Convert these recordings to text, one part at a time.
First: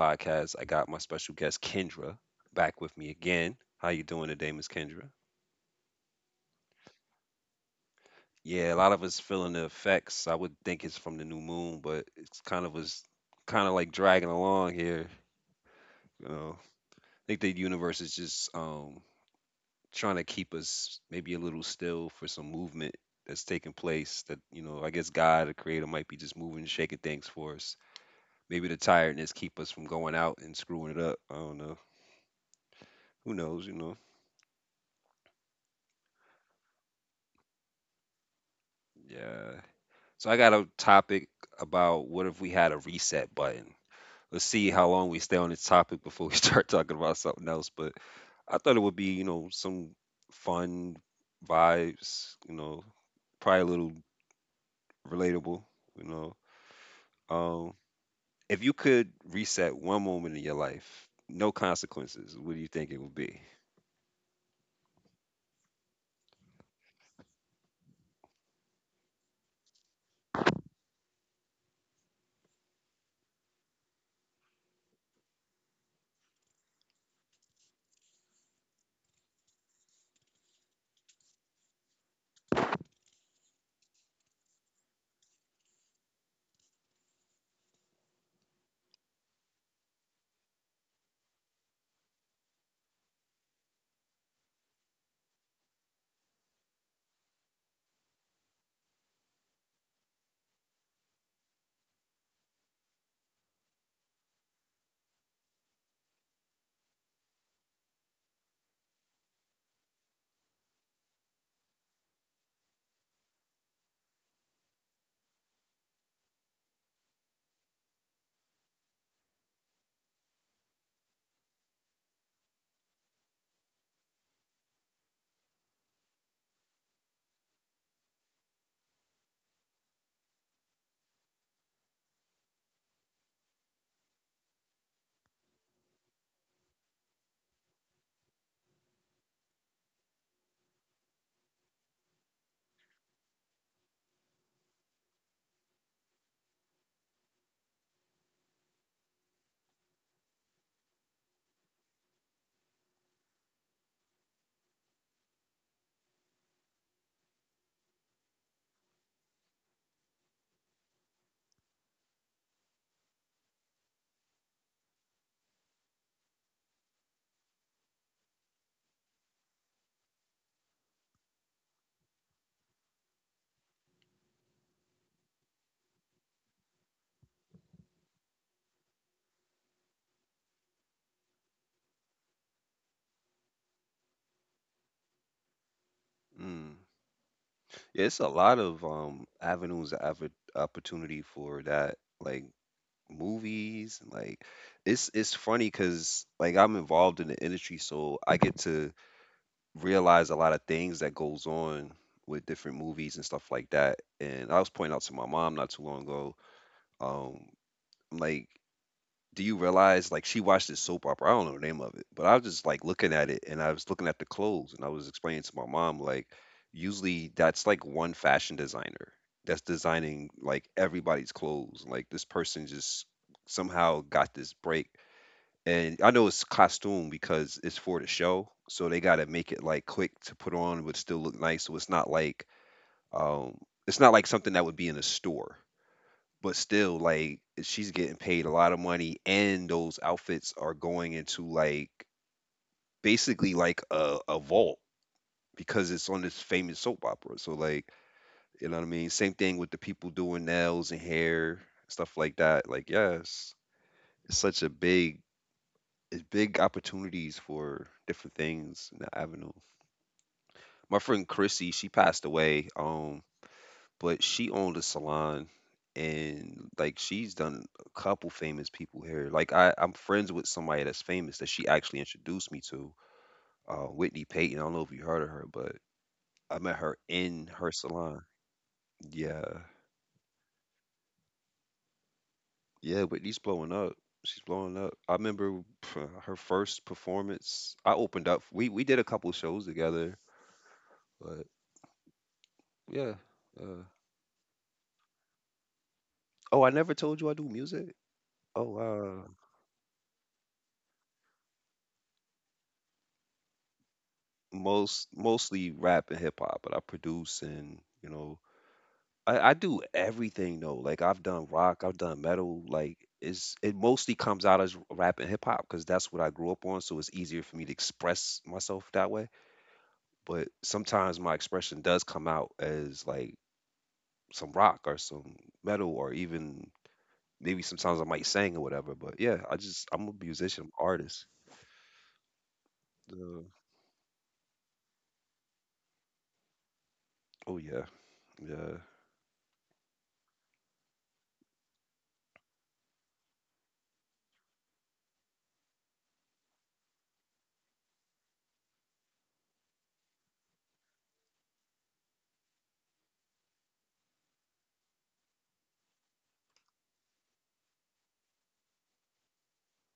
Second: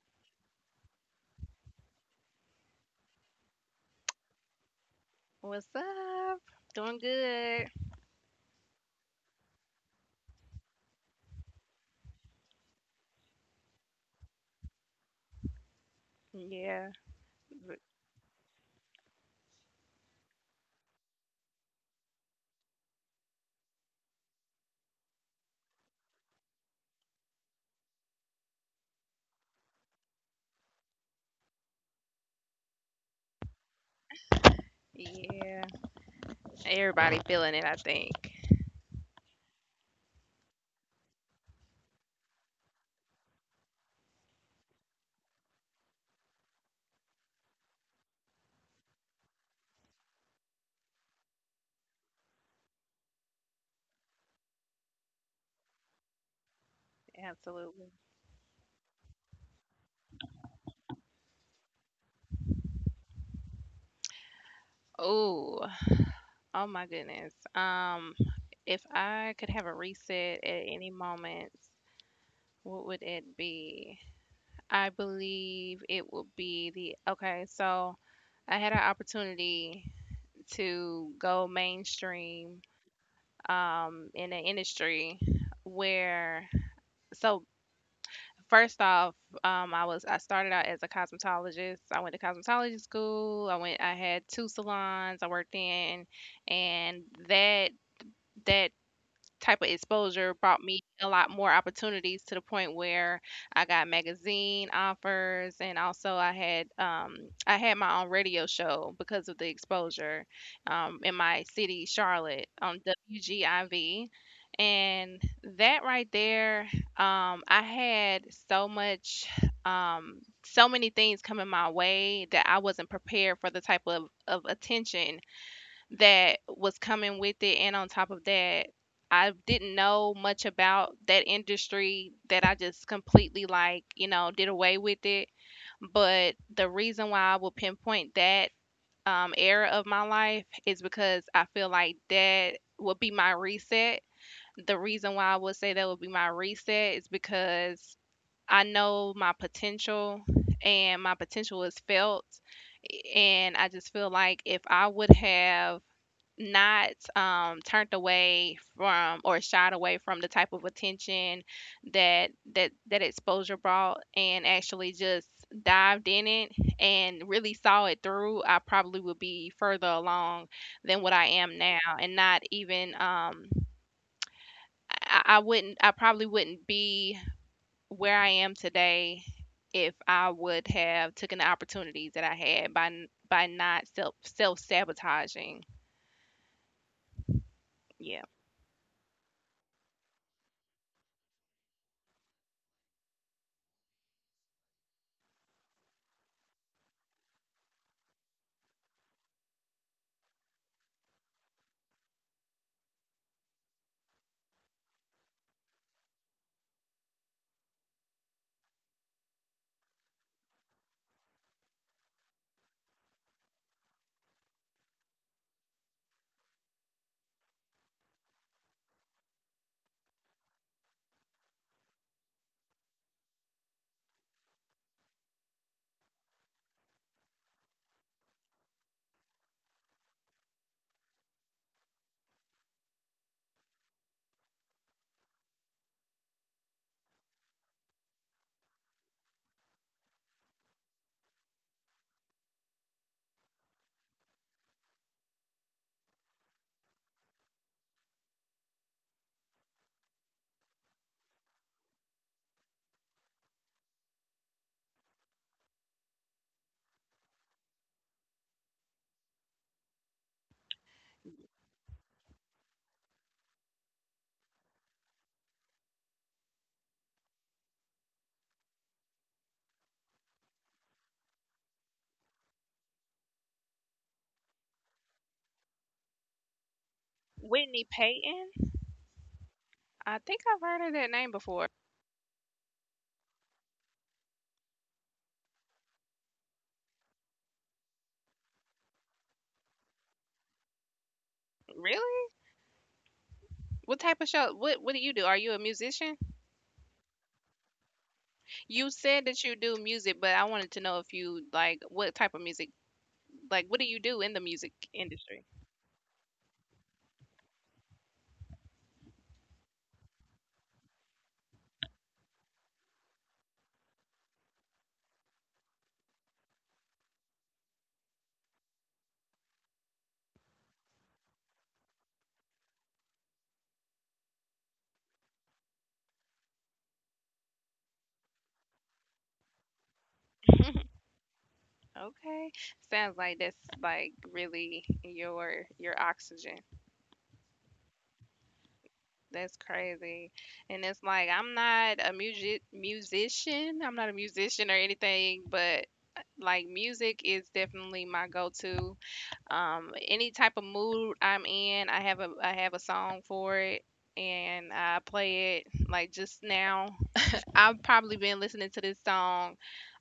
podcast. I got my special guest Kendra back with me again. How you doing today, Miss Kendra? What's up? Doing good. Yeah, a lot of us feeling the effects. I would think it's from the new moon, but it's kind of like dragging along here. You know, Yeah, I think the universe is just trying to keep us maybe a little still for some movement that's taking place. That, you know, I guess God, the Creator, might be just moving, shaking things for us. Maybe the tiredness keep us from going out and screwing it up. I don't know. Who knows? You know. yeah. Everybody feeling it, I think. Yeah. So I got a topic about what if we had a reset button. Let's see how long we stay on this topic before we start talking about something else. But I thought it would be, you know, some fun vibes, you know, probably a little relatable, you know. Um, Absolutely. if you could reset one moment in your life, no consequences, what do you think it would be? Oh, oh my goodness. If I could have a reset at any moment, what would it be? I believe it would be the okay, so I had an opportunity to go mainstream in an industry where so first off, I was I started out as a cosmetologist. I went to cosmetology school. I had 2 salons I worked in and that that type of exposure brought me a lot more opportunities to the point where I got magazine offers, and also I had my own radio show because of the exposure in my city, Charlotte, on WGIV. And that right there, I had so much, so many things coming my way that I wasn't prepared for the type of attention that was coming with it, and on top of that, I didn't know much about that industry that I just completely did away with it. But the reason why I will pinpoint that era of my life is because I feel like that would be my reset. The reason why I would say that would be my reset is because I know my potential, and my potential is felt. And I just feel like if I would have not turned away from or shied away from the type of attention that that exposure brought and actually just dived in it and really saw it through, I probably would be further along than what I am now. And not even I wouldn't I probably wouldn't be where I am today if I would have taken the opportunities that I had by by not self sabotaging. Mm. Yeah, Yeah. it's a lot of avenues of opportunity for that. Like movies and like it's funny because like I'm involved in the industry so I get to realize a lot of things that goes on with different movies and stuff like that, and I was pointing out to my mom not too long ago, um I'm like, do you realize, like, she watched this soap opera? I don't know the name of it, but I was just like looking at it and I was looking at the clothes and I was explaining to my mom like usually that's like one fashion designer that's designing like everybody's clothes. Like this person just somehow got this break. And I know it's costume because it's for the show, so they got to make it like quick to put on but still look nice. So um it's not like something that would be in a store. But still, like, she's getting paid a lot of money, and those outfits are going into like basically like a vault because it's on this famous soap opera. So like, you know what I mean? Same thing with the people doing nails and hair, stuff like that. Like, yes, it's such a big, it's big opportunities for different things in the avenue. My friend Chrissy, she passed away. But she owned a salon and like she's done a couple famous people here. Like I'm friends with somebody that's famous that she actually introduced me to, Whitney Payton. I don't know if you heard of her, but I met her in her Whitney salon. Payton. Yeah, I think I've heard of that name before. yeah, Whitney's blowing up. She's blowing up. I remember pff, her first performance. I opened up. We did a couple shows together, but Really? yeah. Uh, What type of show? What do you do? Are you a musician? oh, I never told you I do music. Oh, You said wow. that you do music, but I wanted to know if you like what type of music. Like, what do you do in the music most industry? mostly rap and hip hop, but I produce, and you know, I do everything though. Like I've done rock, I've done metal. Like it's it mostly comes out as rap and hip hop because that's what I grew up on. So it's easier for me to express myself that way. But sometimes my expression does come out as like some rock or some metal or even maybe sometimes I might sing or whatever. But yeah, I just I'm a musician, I'm an artist. Okay, sounds like Uh, that's like really your oxygen. oh yeah, yeah. That's crazy, and it's like I'm not a music musician. I'm not a musician or anything, but like music is definitely my go-to. Any type of mood I'm in, I have a song for it, and I play it. Like just now, I've probably been listening to this song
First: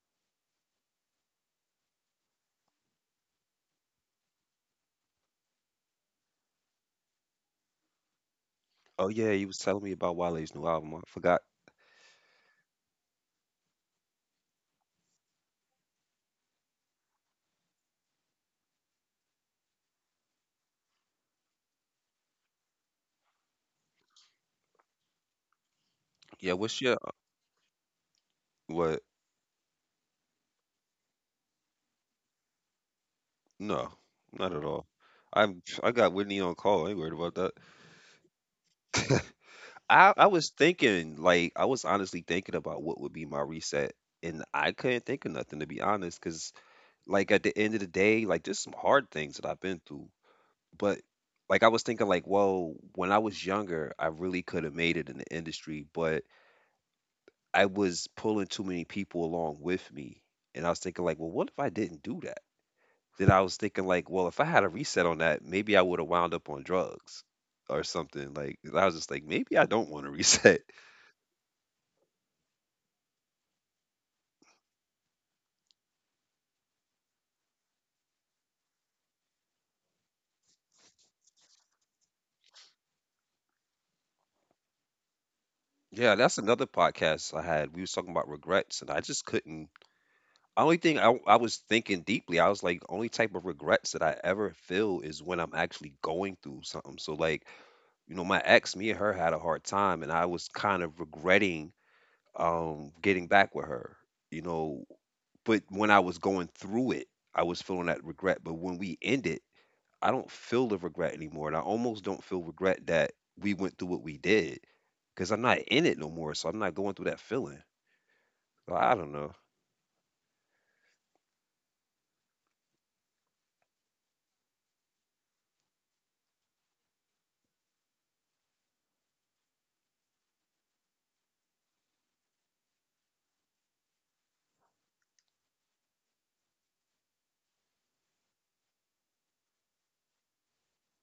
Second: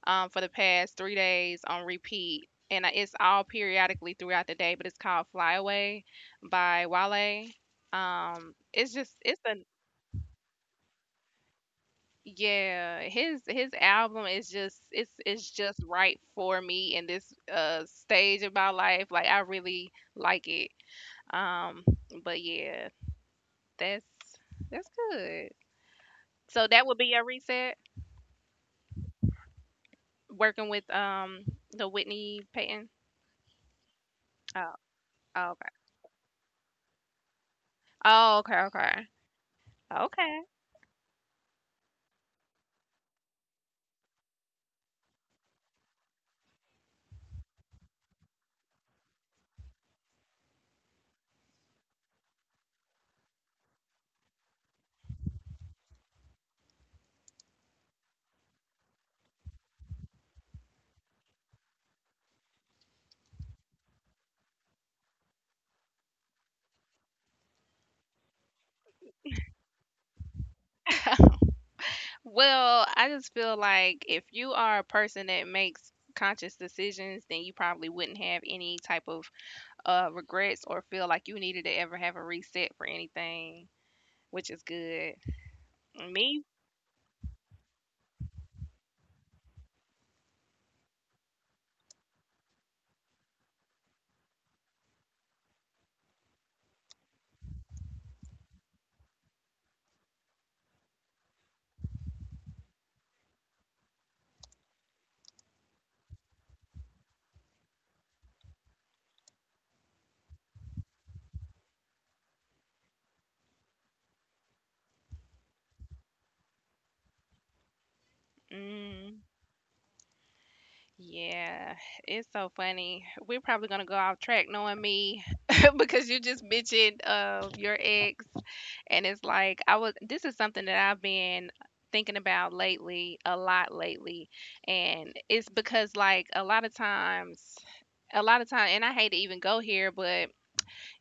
for the past 3 days on repeat, and it's all periodically throughout the day. But it's called "Fly Away" by Wale. It's Oh just yeah, it's you a was telling me about Wale's new album. I forgot. yeah, his album is just it's just right for me in this stage of my life. Like I really like it. Um, but yeah, that's that's good. Yeah, So what's that your would be a reset what? working with the Whitney Payton. No, not at Oh, all. oh, I'm, okay. I got Whitney on call. I ain't worried about that. Oh, okay, okay. I Okay. was thinking like, I was honestly thinking about what would be my reset, and I couldn't think of nothing, to be honest. Cause like at the end of the day, like there's some hard things that I've been through, but like I was thinking like, well, when I was younger, I really could have made it in the industry, but I was pulling too many people along with me, and I was thinking like, well, what if I didn't do that? Then I was thinking like, well, if I had a reset on that, maybe I would have wound up on drugs or something. Like I was just like, maybe I don't want to reset. Well, I just feel like if you are a person that makes conscious decisions, then you probably wouldn't have any type of regrets or feel like you needed to ever have a reset for anything, which is good. Yeah, that's Me? another podcast I had. We was talking about regrets, and I just couldn't. Only thing, I was thinking deeply, I was like, only type of regrets that I ever feel is when I'm actually going through something. So like, you know, my ex, me and her had a hard time, and I was kind of regretting, getting back with her, you know. But when I was going through it, I was feeling that regret. But when we ended, I don't feel the regret anymore, and I almost don't feel regret that we went through what we did because I'm not in it no more, so I'm not going through that feeling. So I don't Mm. know. Yeah, it's so funny. We're probably gonna go off track knowing me because you just mentioned your ex, and it's like I was. This is something that I've been thinking about lately, a lot lately, and it's because like a lot of time, and I hate to even go here, but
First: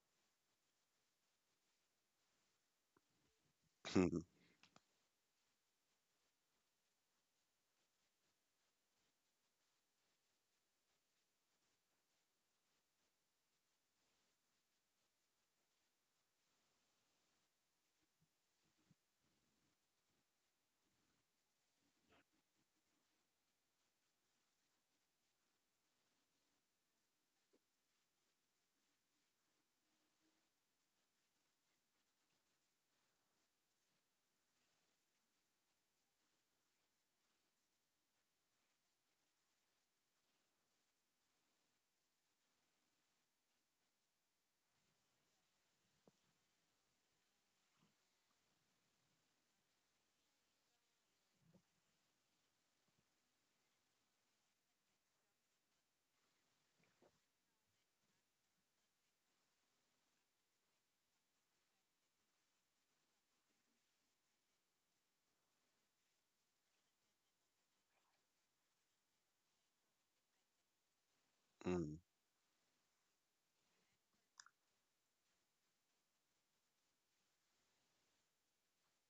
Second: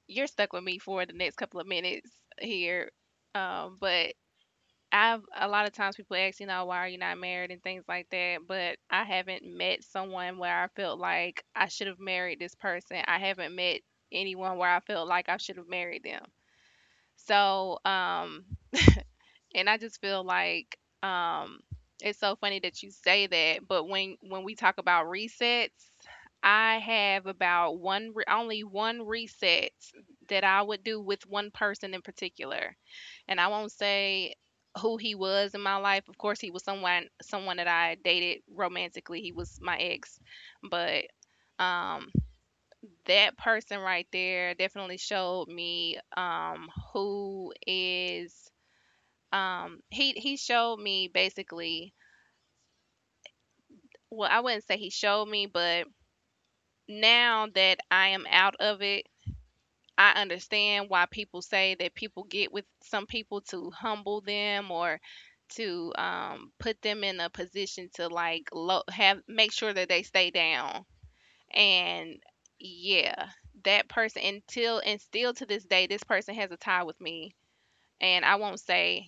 you're stuck with me for the next couple of minutes here. But I've a lot of times people ask, you know, why are you not married and things like that, but I haven't met someone where I felt like I should have married this person. I haven't met anyone where I felt like I should have married them. So, and I just feel like um it's so funny that you say that, but when we talk about resets, I have about only one reset that I would do with one person in particular, and I won't say who he was in my life. Of course, he was someone that I dated romantically. He was my ex, but um, that person right there definitely showed me who is he. He showed me basically. Well, I wouldn't say he showed me, but now that I am out of it, I understand why people say that people get with some people to humble them or to put them in a position to like low, have make sure that they stay down. Mm. And yeah, that person until and still to this day, this person has a tie with me, and I won't say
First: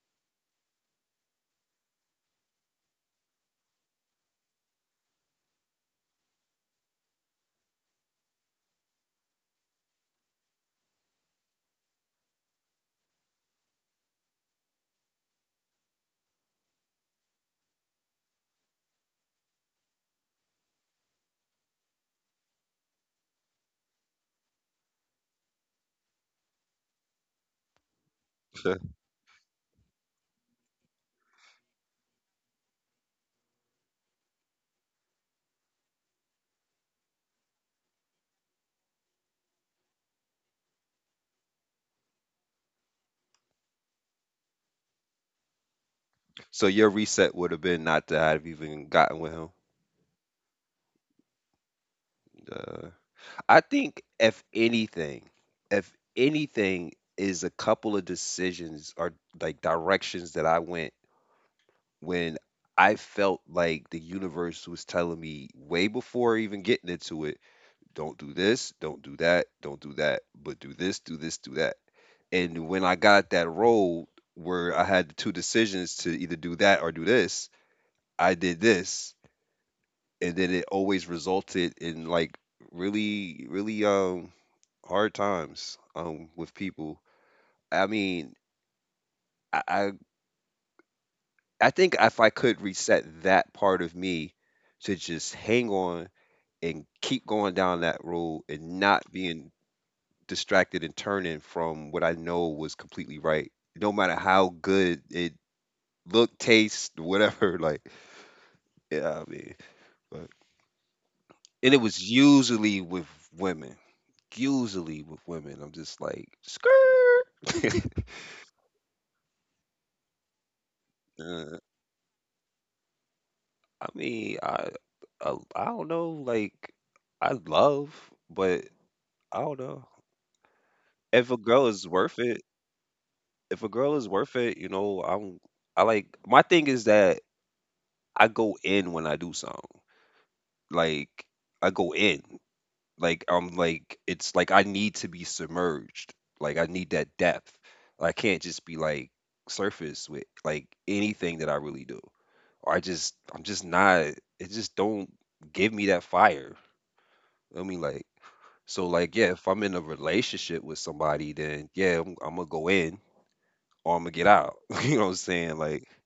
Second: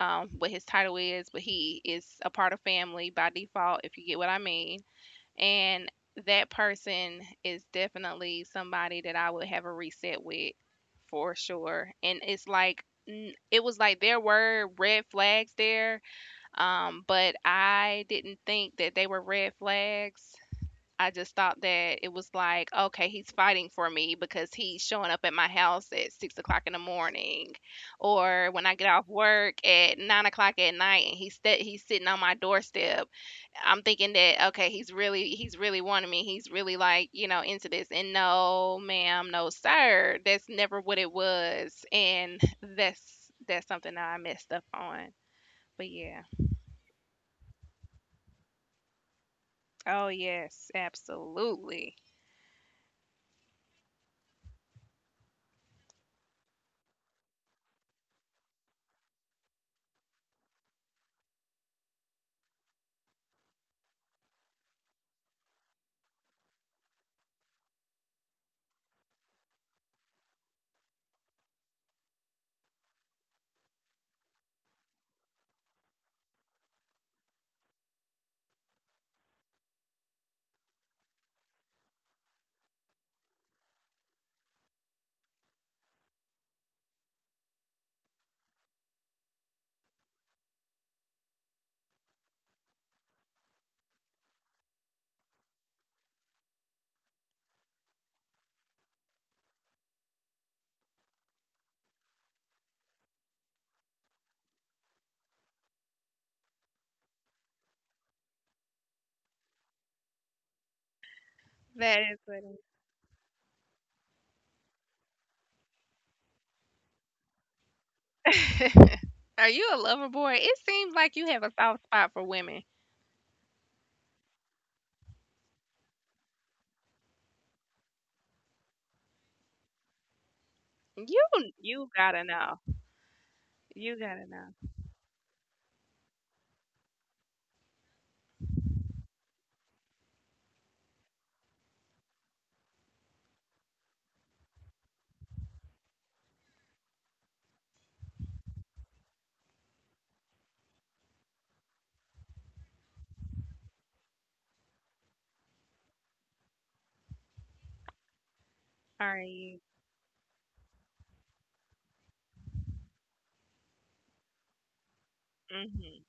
what his title is, but he is a part of family by default, if you get what I mean. And that person is definitely somebody that I would have a reset with for sure. And it's like it was like there were red flags there, but I didn't think that they were red flags. I just thought that it was like, okay, he's fighting for me because he's showing up at my house at 6 o'clock in the morning, or when I get off work at 9 o'clock at night, and he's sitting on my doorstep. I'm thinking that okay, he's really wanting me. He's really like, you know, into this. And no, ma'am, no, sir. That's never what it was. And that's that's something that I messed up on. But yeah. So your reset would have been not to have even gotten with him. Oh yes, absolutely. Uh, I think if anything is a couple of decisions or like directions that I went when I felt like the universe was telling me way before even getting into it, don't do this, don't do that, but do this, do this, do that. And when I got that role where I had two decisions to either do that or do this, I did this, and then it always resulted in like really, really hard times with people. I mean, I I, I think if I could reset that part of me to just hang on and keep going down that road and not being distracted and turning from what I know was completely right, no matter how good it looked, taste, whatever. Like, yeah, I mean, but, and it That was is what is. usually with women, usually with women. I'm just like, skirt. Are you a lover boy? It seems like you have a uh, soft spot for women. I mean, I don't know. Like, I love, but I don't know You if a girl is you worth gotta it. know. If a girl You is gotta worth know. it, you know, I'm, I like my thing is that I go in when I do something. Like I go in. Like I'm like it's like I need to be submerged. Like I need that depth. I can't just be like surface with like anything that I really do. Or I just I'm just not, it just don't give me that fire. I mean, like, so like Are yeah, if you? I'm in a relationship with somebody then yeah, I'm gonna go in or I'm gonna get out. You know what I'm saying? Like Hmm.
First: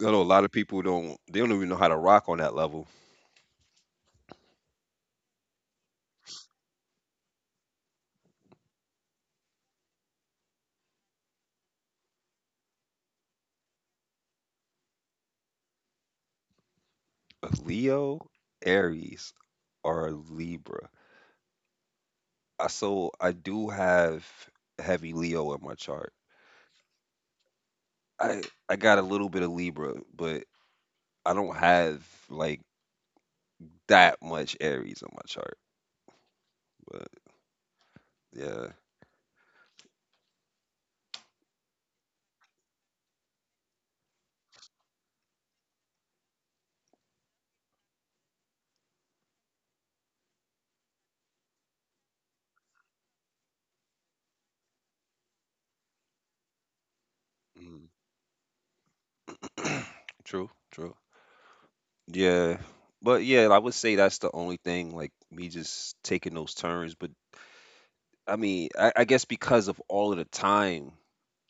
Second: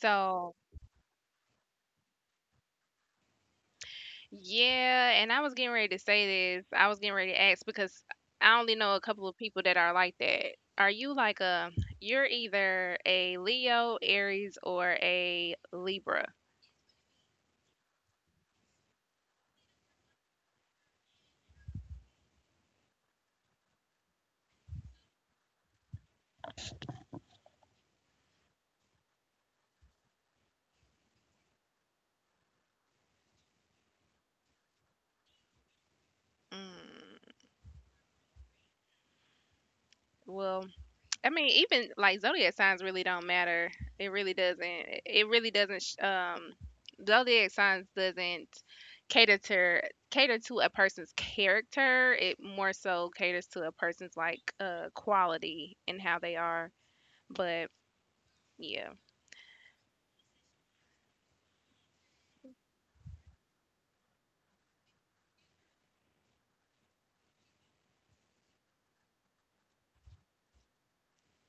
I know a lot of So people don't, they don't even know how to rock on that level. yeah, and I was getting ready to say this. I was getting ready to ask because I only know a couple of people that are like that. Are you like you're either a Leo, Aries, or a Libra? Leo, Aries, or Libra. I, so I do have heavy Leo in my chart. I I got a little bit of Libra, but I don't have like that much Aries on my chart. But Mm, yeah. well, I mean, even like zodiac signs really don't matter. It really doesn't. It really doesn't. Zodiac signs doesn't cater to cater to a person's character. It more so caters to a person's like quality and how they are. But yeah, Mm. True, true. Yeah. But yeah, I would say that's the only thing, like me just taking those turns. But I mean, I guess because of all of the time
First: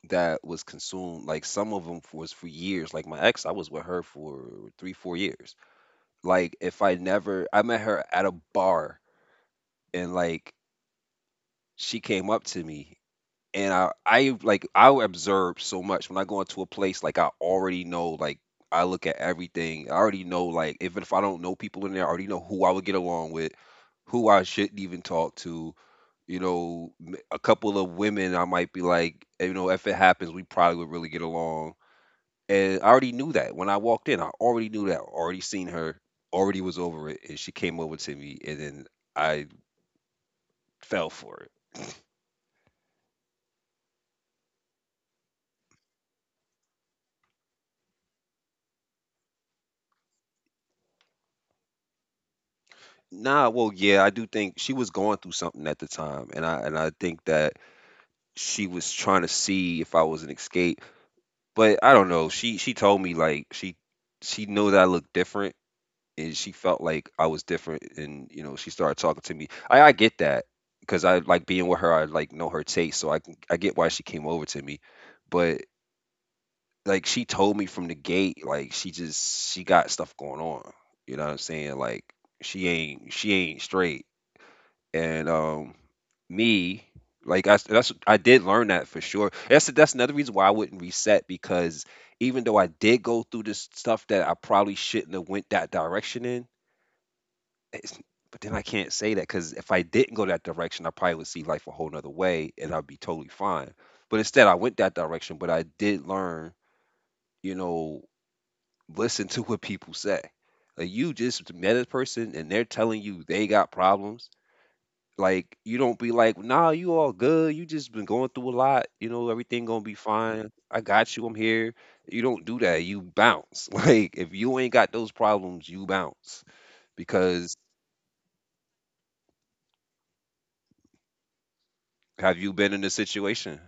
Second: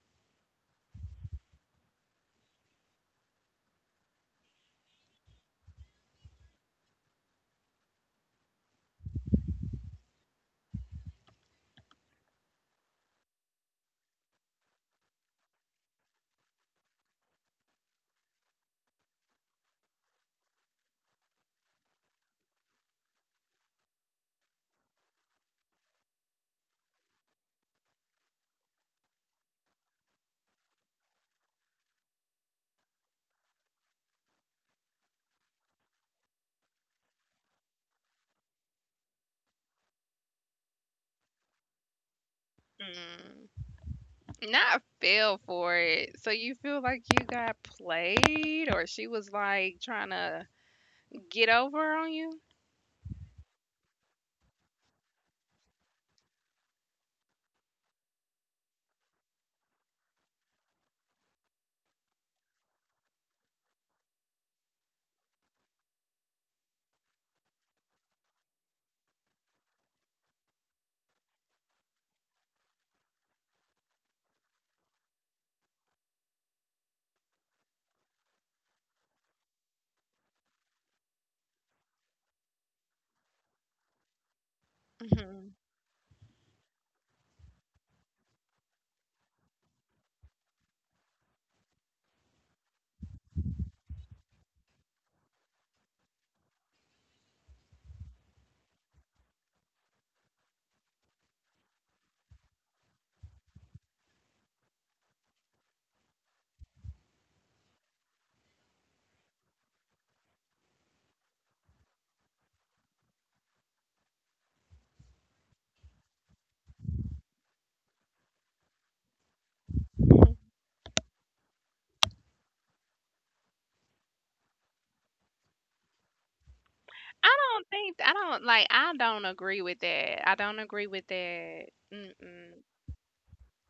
that was consumed, like some of them was for years. Like my ex, I was with her for 3-4 years. Like if I never, I met her at a bar, and like she came up to me, and I like, I observe so much when I go into a place, like I already know, like I look at everything, I already know, like even if I don't know people in there, I already know who I would get along with, who I shouldn't even talk to. You know, a couple of women, I might be like, you know, if it happens we probably would really get along. And I already knew that when I walked in. I already knew that. Already seen her. Already was over it. And she came over to me, and then I fell for it. mm. not I feel for it. So you feel like you got played, or she was like trying to get over on you? Nah, well, yeah, I do think she was going through something at the time, and I think that she was trying to see if I was an escape. But I don't know. She told me, like, she knew that I looked different, and she felt like I was different, and you know she started talking to me. I get that because I like being with her. I like know her taste, so I can, I get why she came over to me, but like she told me from the gate, like she just she got stuff going on. You know what I'm saying? Like she ain't straight. And Hmm. Me, like I, that's, I did learn that for sure. That's another reason why I wouldn't reset because even though I did go through this stuff that I probably shouldn't have went that direction in, it's, but then I can't say that because if I didn't go that direction, I probably would see life a whole nother way and I'd be totally fine. But instead, I went that direction. But I did learn you know listen to what people say. Like you just met a person and they're telling you they got problems. Like you don't be like, nah, you all good. You just been going through a lot. You know, everything gonna be I fine. I got you. I'm here. You don't do that. You bounce. Like if you ain't got those problems, you bounce. Because I don't like I don't agree with that. I don't agree with that. have Mm-mm. you been in a situation?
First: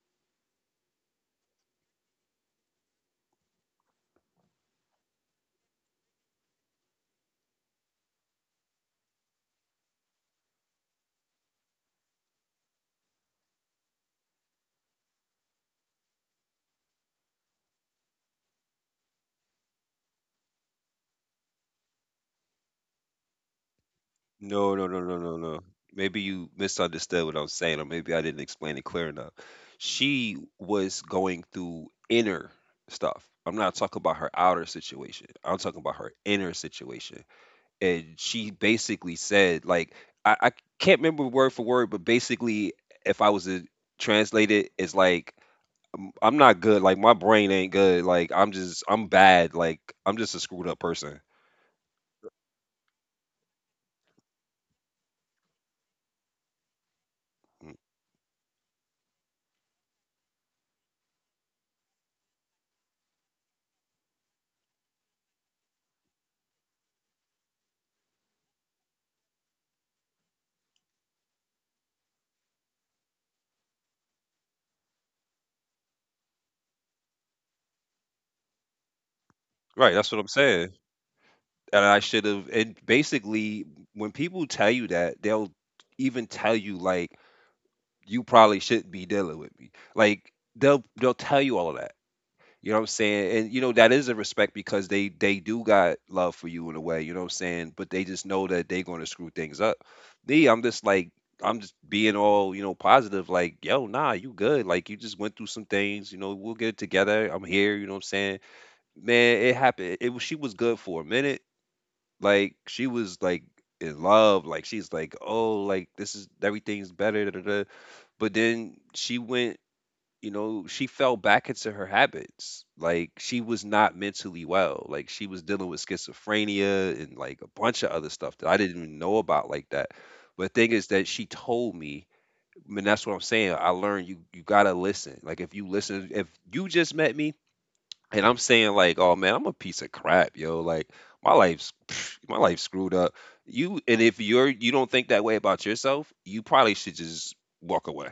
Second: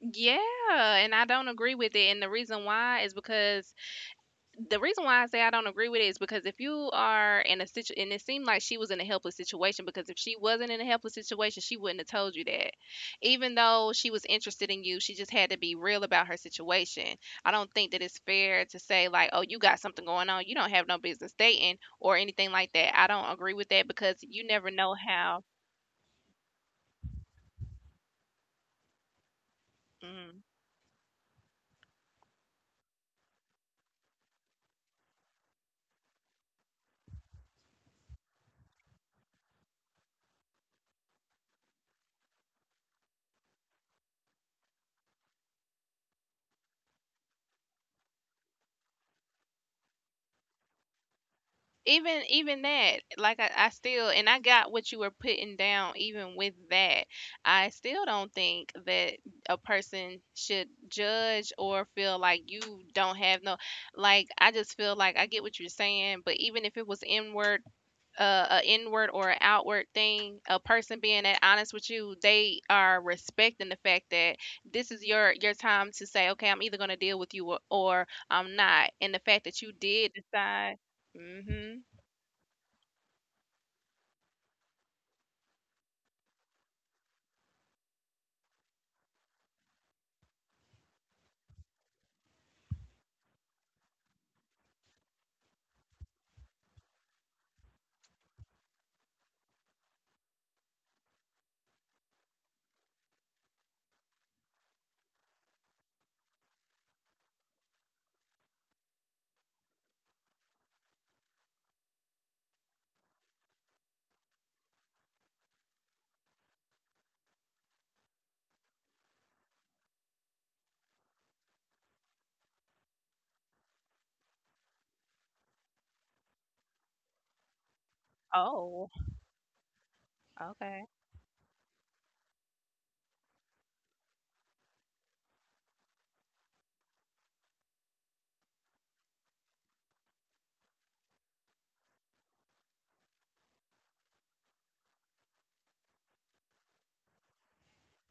Yeah, and I don't agree with it. And the reason why is because the reason why I say I don't agree with it is because if you are in a situation, and it seemed like she was in a helpless situation, because if she wasn't in a helpless situation, she wouldn't have told you that. Even though she was interested in you, she just had to be real about her situation. I don't think that it's fair to say, like, oh, you got something going on. You don't have no business dating or anything like that. I don't agree with that because you never No, no, know no, no, no, how. no. Maybe you misunderstood what I was saying, or maybe I didn't explain it clear enough. She Mhm. was going through inner stuff. I'm not talking about her outer situation. I'm talking about her inner situation. And she basically said, like, I can't remember word for word, but basically, if I was to translate it, it's like, I'm not good. Like, my brain ain't good. Like, I'm bad. Like, I'm just a screwed up person. Even that like I still, and I got what you were putting down. Even with that, I Mm. still don't think that a person should judge or feel like you don't have no like I just feel like I get what you're saying, but even if it was inward, a inward or an outward thing, a person being that honest with you, they are respecting the fact that this is your time to say okay, I'm either going to deal with you or I'm not, and the fact that you Right. That's did what I'm saying. decide. Mhm. And I should have. And basically, when people tell you that, they'll even tell you like you probably shouldn't be dealing with me. Like they'll tell you all of that. You know what I'm saying? And you know that is a respect because they do got love for you in a way. You know what I'm saying? But they just know that they're going to screw things up. Me, I'm just like I'm just being all positive. Like yo, nah, you good? Like you just went through some things. You know, we'll get it together. I'm here. You know what I'm saying? Man, it happened. It was she was good for a minute like she was like in love, like she's like, oh, like this is everything's better. Da, da, da. But then she went, you know, she fell back into her habits. Like she was not mentally well. Like she was dealing with schizophrenia and like a bunch of other stuff that I didn't Oh, even know about like that. But the thing is okay. that she told me, and that's what I'm saying. I learned you gotta listen. Like if you listen, if you just met me and I'm saying like, "Oh man, I'm a piece of crap, yo. Like my life's pff, my life's screwed up." You and if you don't think that way about yourself, you probably should just walk away.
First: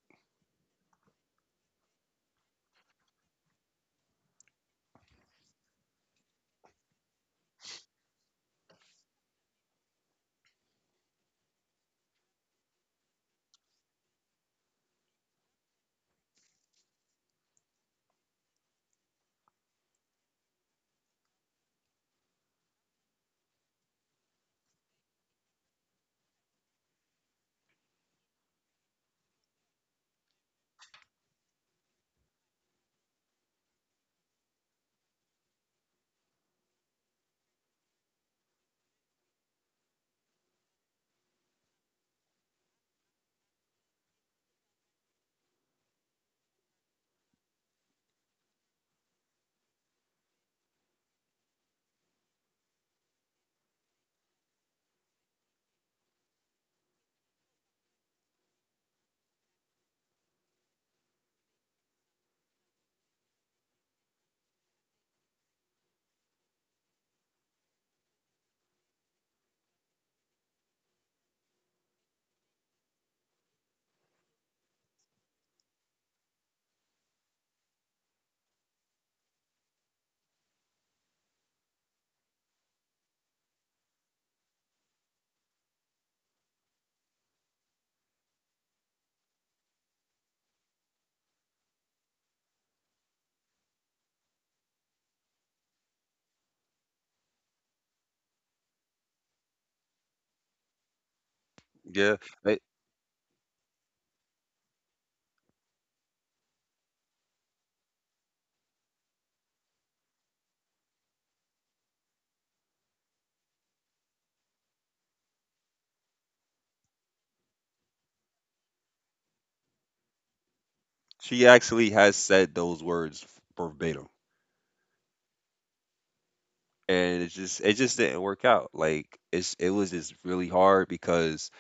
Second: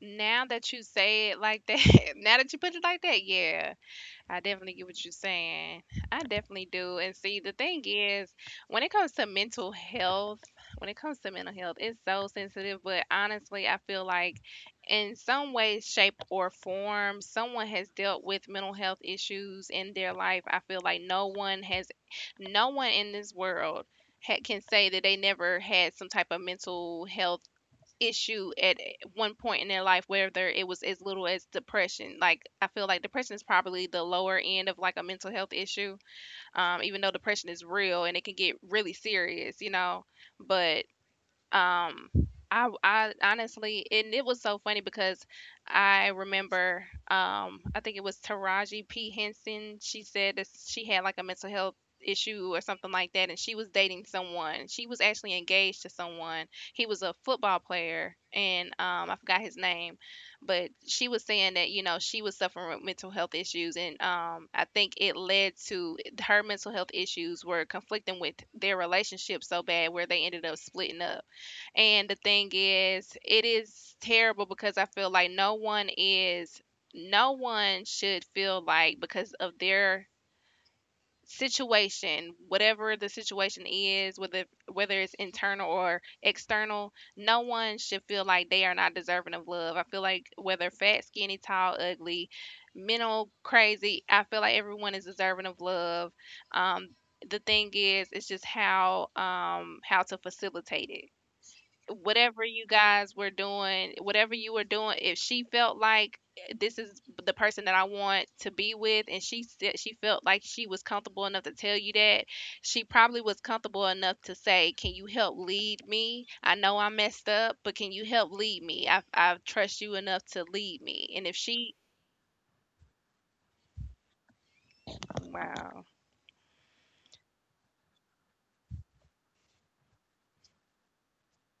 Now that you say it like that, now that you put it like that, yeah, I definitely get what you're saying. I definitely do. And see, the thing is, when it comes to mental health, when it comes to mental health, it's so sensitive. But honestly, I feel like in some way, shape, or form, someone has dealt with mental health issues in their life. I feel like no one has, no one in this world can say that they never had some type of mental health issue at one point in their life, whether it was as little as depression. Like I feel like depression is probably the lower end of like a mental health issue. Even though depression is real and it can get really serious, you know. But um I honestly, and it was so funny because I remember, I think it was Taraji P Henson. She said that she had like a mental health issue or something like that, and she was dating someone. She was actually engaged to someone. He was a football player, and I forgot his name, but she was saying that, you know, she was suffering with mental health issues, and I think it led to, her mental health issues were conflicting with their relationship so bad where they ended up splitting up. And the thing is, it is terrible because I feel like no one is, no one should feel like, because of their situation, whatever the situation is, whether whether it's internal or external, no one should feel like they are not deserving of love. I feel like whether fat, skinny, tall, ugly, mental, crazy, I feel like everyone is deserving of love. Um, the thing is, it's just how, how to facilitate it. Yeah. Whatever Like, you guys were doing, whatever you were doing, if she felt like, eh, this is the person that I want to be with, and she said she felt like she was comfortable enough to tell you that, she probably was comfortable enough to say, "Can you help lead me? I know I messed up, but can you help lead me? I trust you enough to lead me." And if she she, actually has said those words verbatim. wow. And it just didn't work out. Like it was just really hard because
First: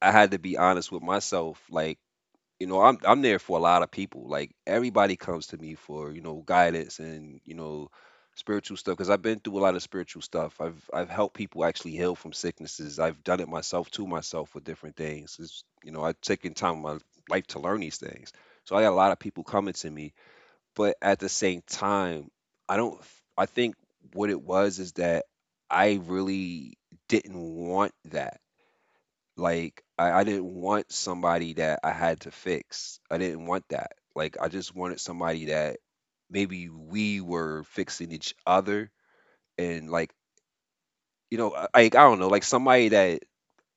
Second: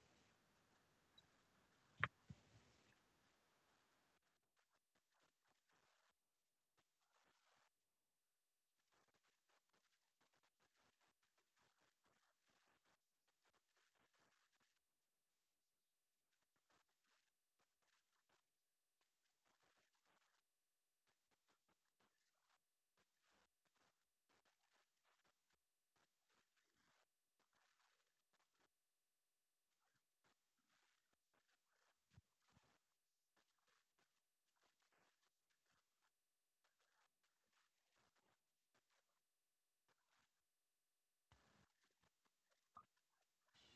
I had to be honest with myself. Like you know I'm there for a lot of people, like everybody comes to me for you know guidance and you know spiritual stuff because I've been through a lot of spiritual stuff. I've helped people actually heal from sicknesses. I've done it myself, to myself, with different things. You know, I've taken time in my life to learn these things, so I got a lot of people coming to me. But at the same time, I don't I think what it was is that I really didn't want that. Like, I didn't want somebody that I had to fix. I didn't want that. Like, I just wanted somebody that maybe we were fixing each other. And like, you know, like I don't know, like somebody that,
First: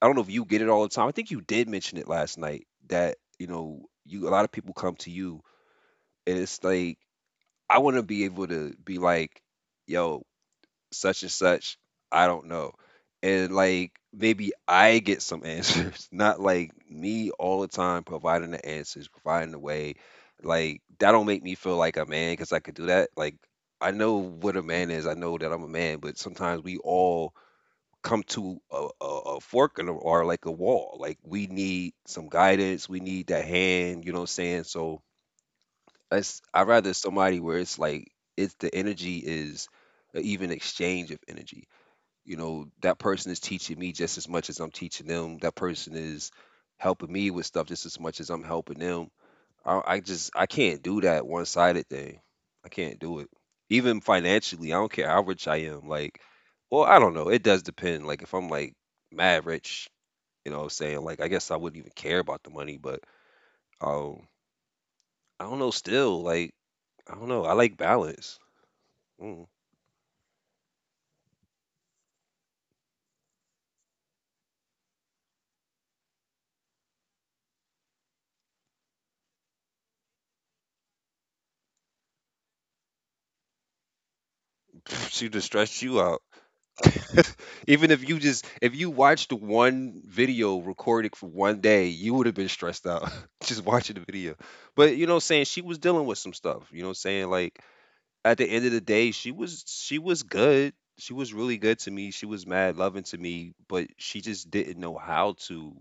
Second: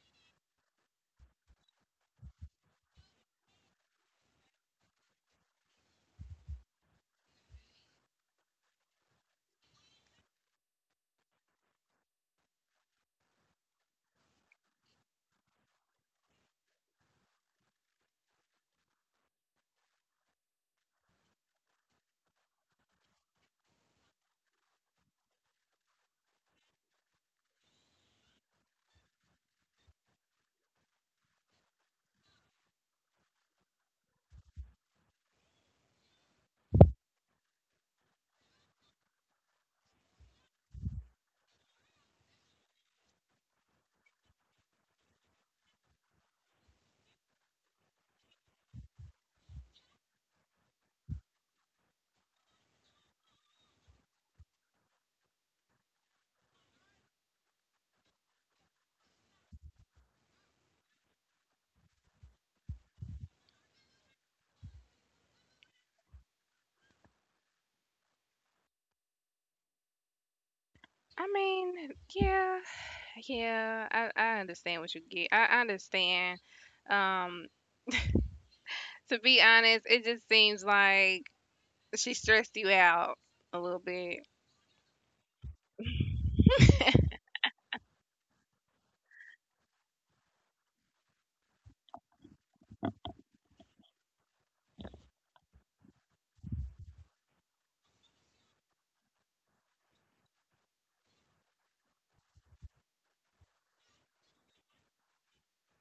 I don't know if you get it all the time. I think you did mention it last night that, you know, you a lot of people come to you, and it's like I want to be able to be like, yo, such and such. I don't know. And like maybe I get some answers, not like me all the time providing the answers, providing the way. Like that don't make me feel like a man because I could do that. Like I know what a man is. I know that I'm a man, but sometimes we all come to a fork in the, or like a wall. Like we need some guidance. We need that hand. You know what I'm saying? So that's, I rather somebody where it's like it's the energy is a even exchange of energy. You know, that person is teaching me just as much as I'm teaching them. That person is helping me with stuff just as much as I'm helping them. I just I can't do that one-sided thing. I can't do it. Even financially, I don't care how rich I am. Like, well, I don't know, it does depend. Like if I'm like mad rich, you know what I'm saying, like I guess I wouldn't even care about the money. But um, I don't know, still, like I don't know, I like balance. Mm. I mean, yeah, yeah, I understand what you get. I understand. Um, to be honest, it just seems like she stressed you out a little bit. She just stress you out. Even if you just if you watched one video recorded for one day, you would have been stressed out just watching the video. But you know what I'm saying, she was dealing with some stuff, you know what I'm saying? Like at the end of the day, she was good. She was really good to me. She was mad loving to me, but she just didn't know how to,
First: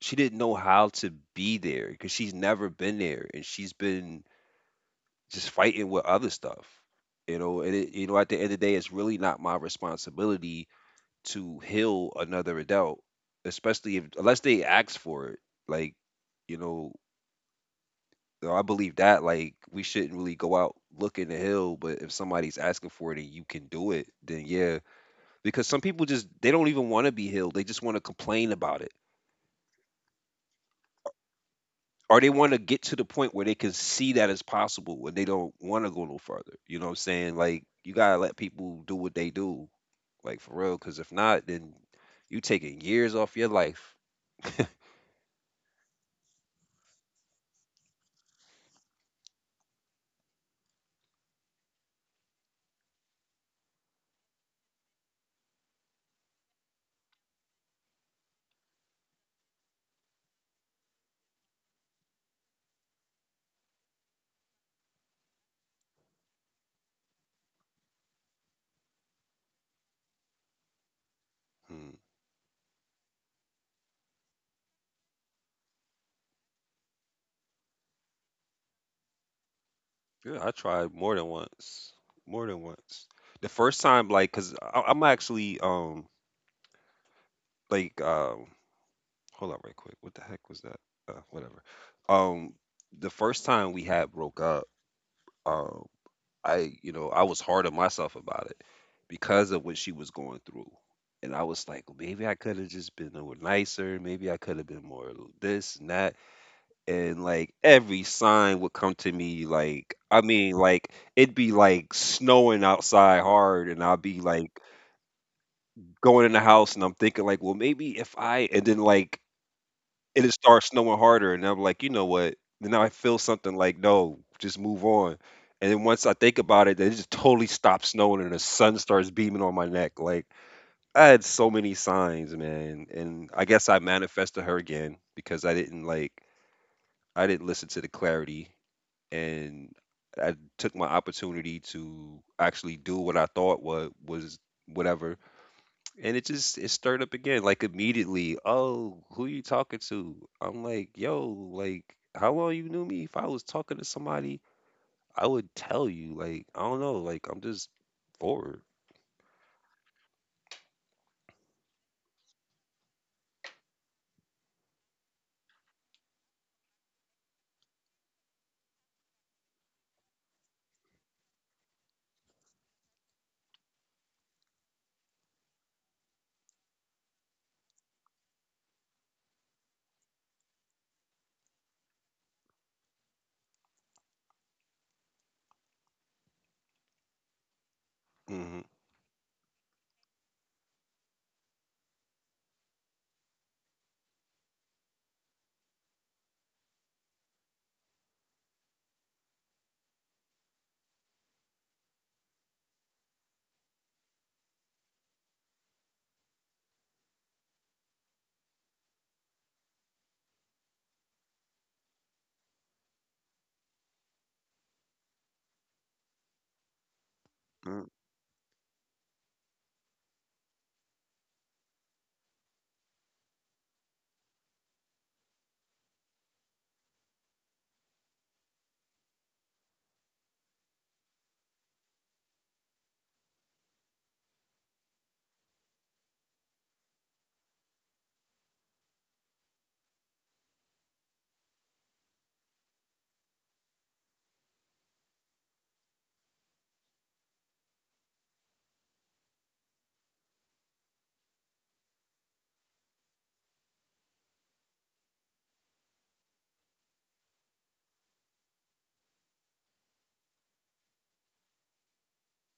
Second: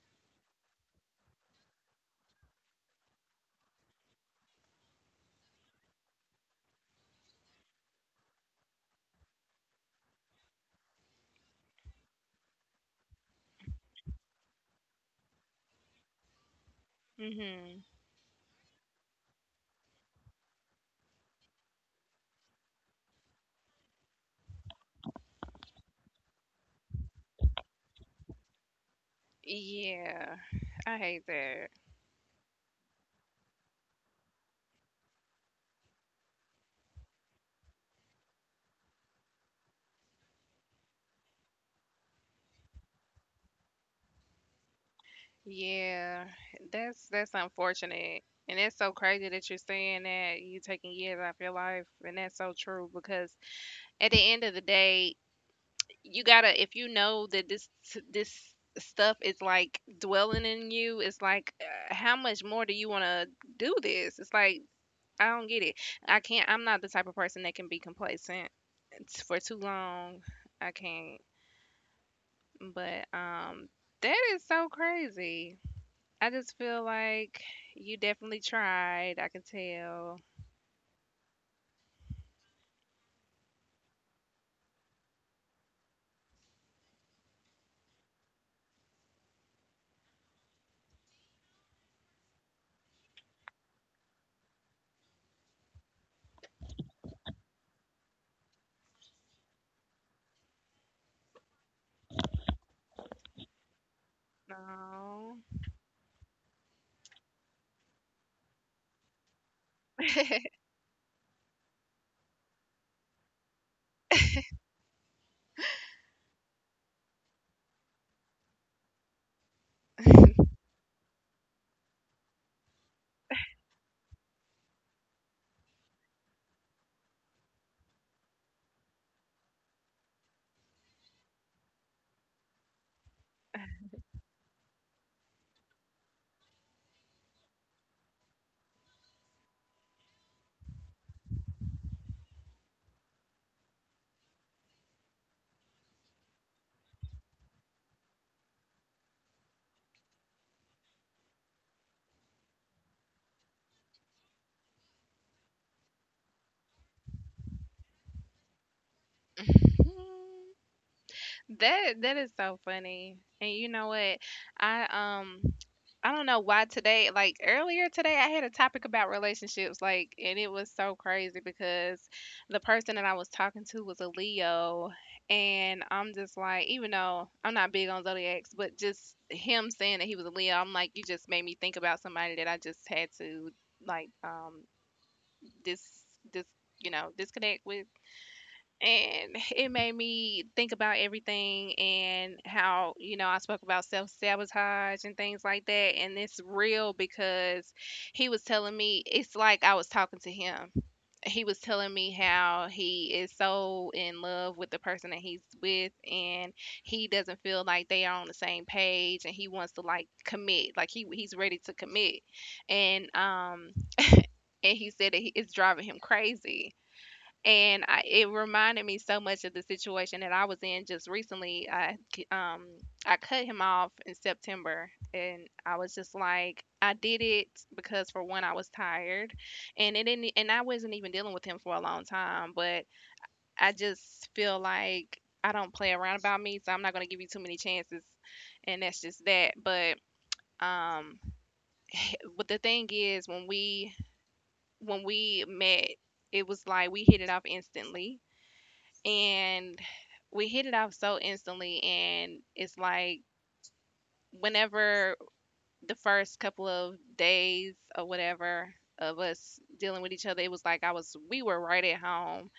she didn't know how to be there because she's never been there, and she's been just fighting with other stuff. You know, and you know, at the end of the day, it's really not my responsibility to heal another adult, especially if unless they ask for it. Like, you know, Mhm. I believe that like we shouldn't really go out looking to heal, but if somebody's asking for it and you can do it, then yeah. Because some people just they don't even want to be healed. They just want to complain about it. Yeah, I hate that. Or they want to get to the point where they can see that it's possible and they don't want to go no further. You know what I'm saying? Like you gotta let people do what they do, like for real. Because if not, then you taking years off your life. Yeah, that's unfortunate, and it's so crazy that you're saying that you taking years off your life, and that's so true because at the end of the day, you gotta, if you know that this stuff is like dwelling in you, it's like, how much more do you want to do this? It's like I don't get it. I can't. I'm not the type of person that can be complacent it's for too long. I can't. Hmm. But that is so crazy. I just feel like you definitely tried. I can tell. Yeah, I tried more than once. More than once. The first time, like, cause I'm actually like hold on right quick. What the heck was that? Whatever. Um, the first time we had broke up, um, I you know I was hard on myself about it because of what she was going through, and I was like, maybe I could have just been a little nicer. Maybe I could have been more No. this and that. And like every sign would come to me, like I mean, like it'd be like snowing outside hard and I'll be like going in the house and I'm thinking like, well maybe if I, and then like it starts snowing harder and I'm like, you know what, then I feel something like no, just move on. And then once I think about it, then it just totally stops snowing and the sun starts beaming on my neck. Like I had so many signs, man, and I guess I manifested her again because I didn't listen to the clarity. And I took my opportunity to actually do what I thought was whatever, and it stirred up again like immediately. Oh, who you talking to? I'm like, yo, like how long you knew me? If I was talking to somebody, I would tell you. Like I don't know, like I'm just forward. That that is so funny. And you know what? I, I don't know why today, like earlier today, I had a topic about relationships, like, and it was so crazy because the person that I was talking to was a Leo. And I'm just like, even though I'm not big on zodiacs, but just him saying that he was a Leo, I'm like, you just made me think about somebody that I just had to, like, dis, dis, you know, disconnect with. Hmm. And it made me think about everything, and how, you know, I spoke about self sabotage and things like that, and it's real because he was telling me, it's like I was talking to him. He was telling me how he is so in love with the person that he's with, and he doesn't feel like they are on the same page, and he wants to like commit, like he's ready to commit, and um and he said that he, it's driving him crazy. And I, it reminded me so much of the situation that I was in just recently. I I cut him off in September, and I was just like, I did it because for one, I was tired, and it didn't, and I wasn't even dealing with him for a long time, but I just feel like I don't play around about me, so I'm not gonna give you too many chances, and that's just that. Um, but the thing is, when we met, it was like we hit it off instantly, and we hit it off so instantly, and it's like, whenever, the first couple of days or whatever of us dealing with each other, it was like I was we were right at home.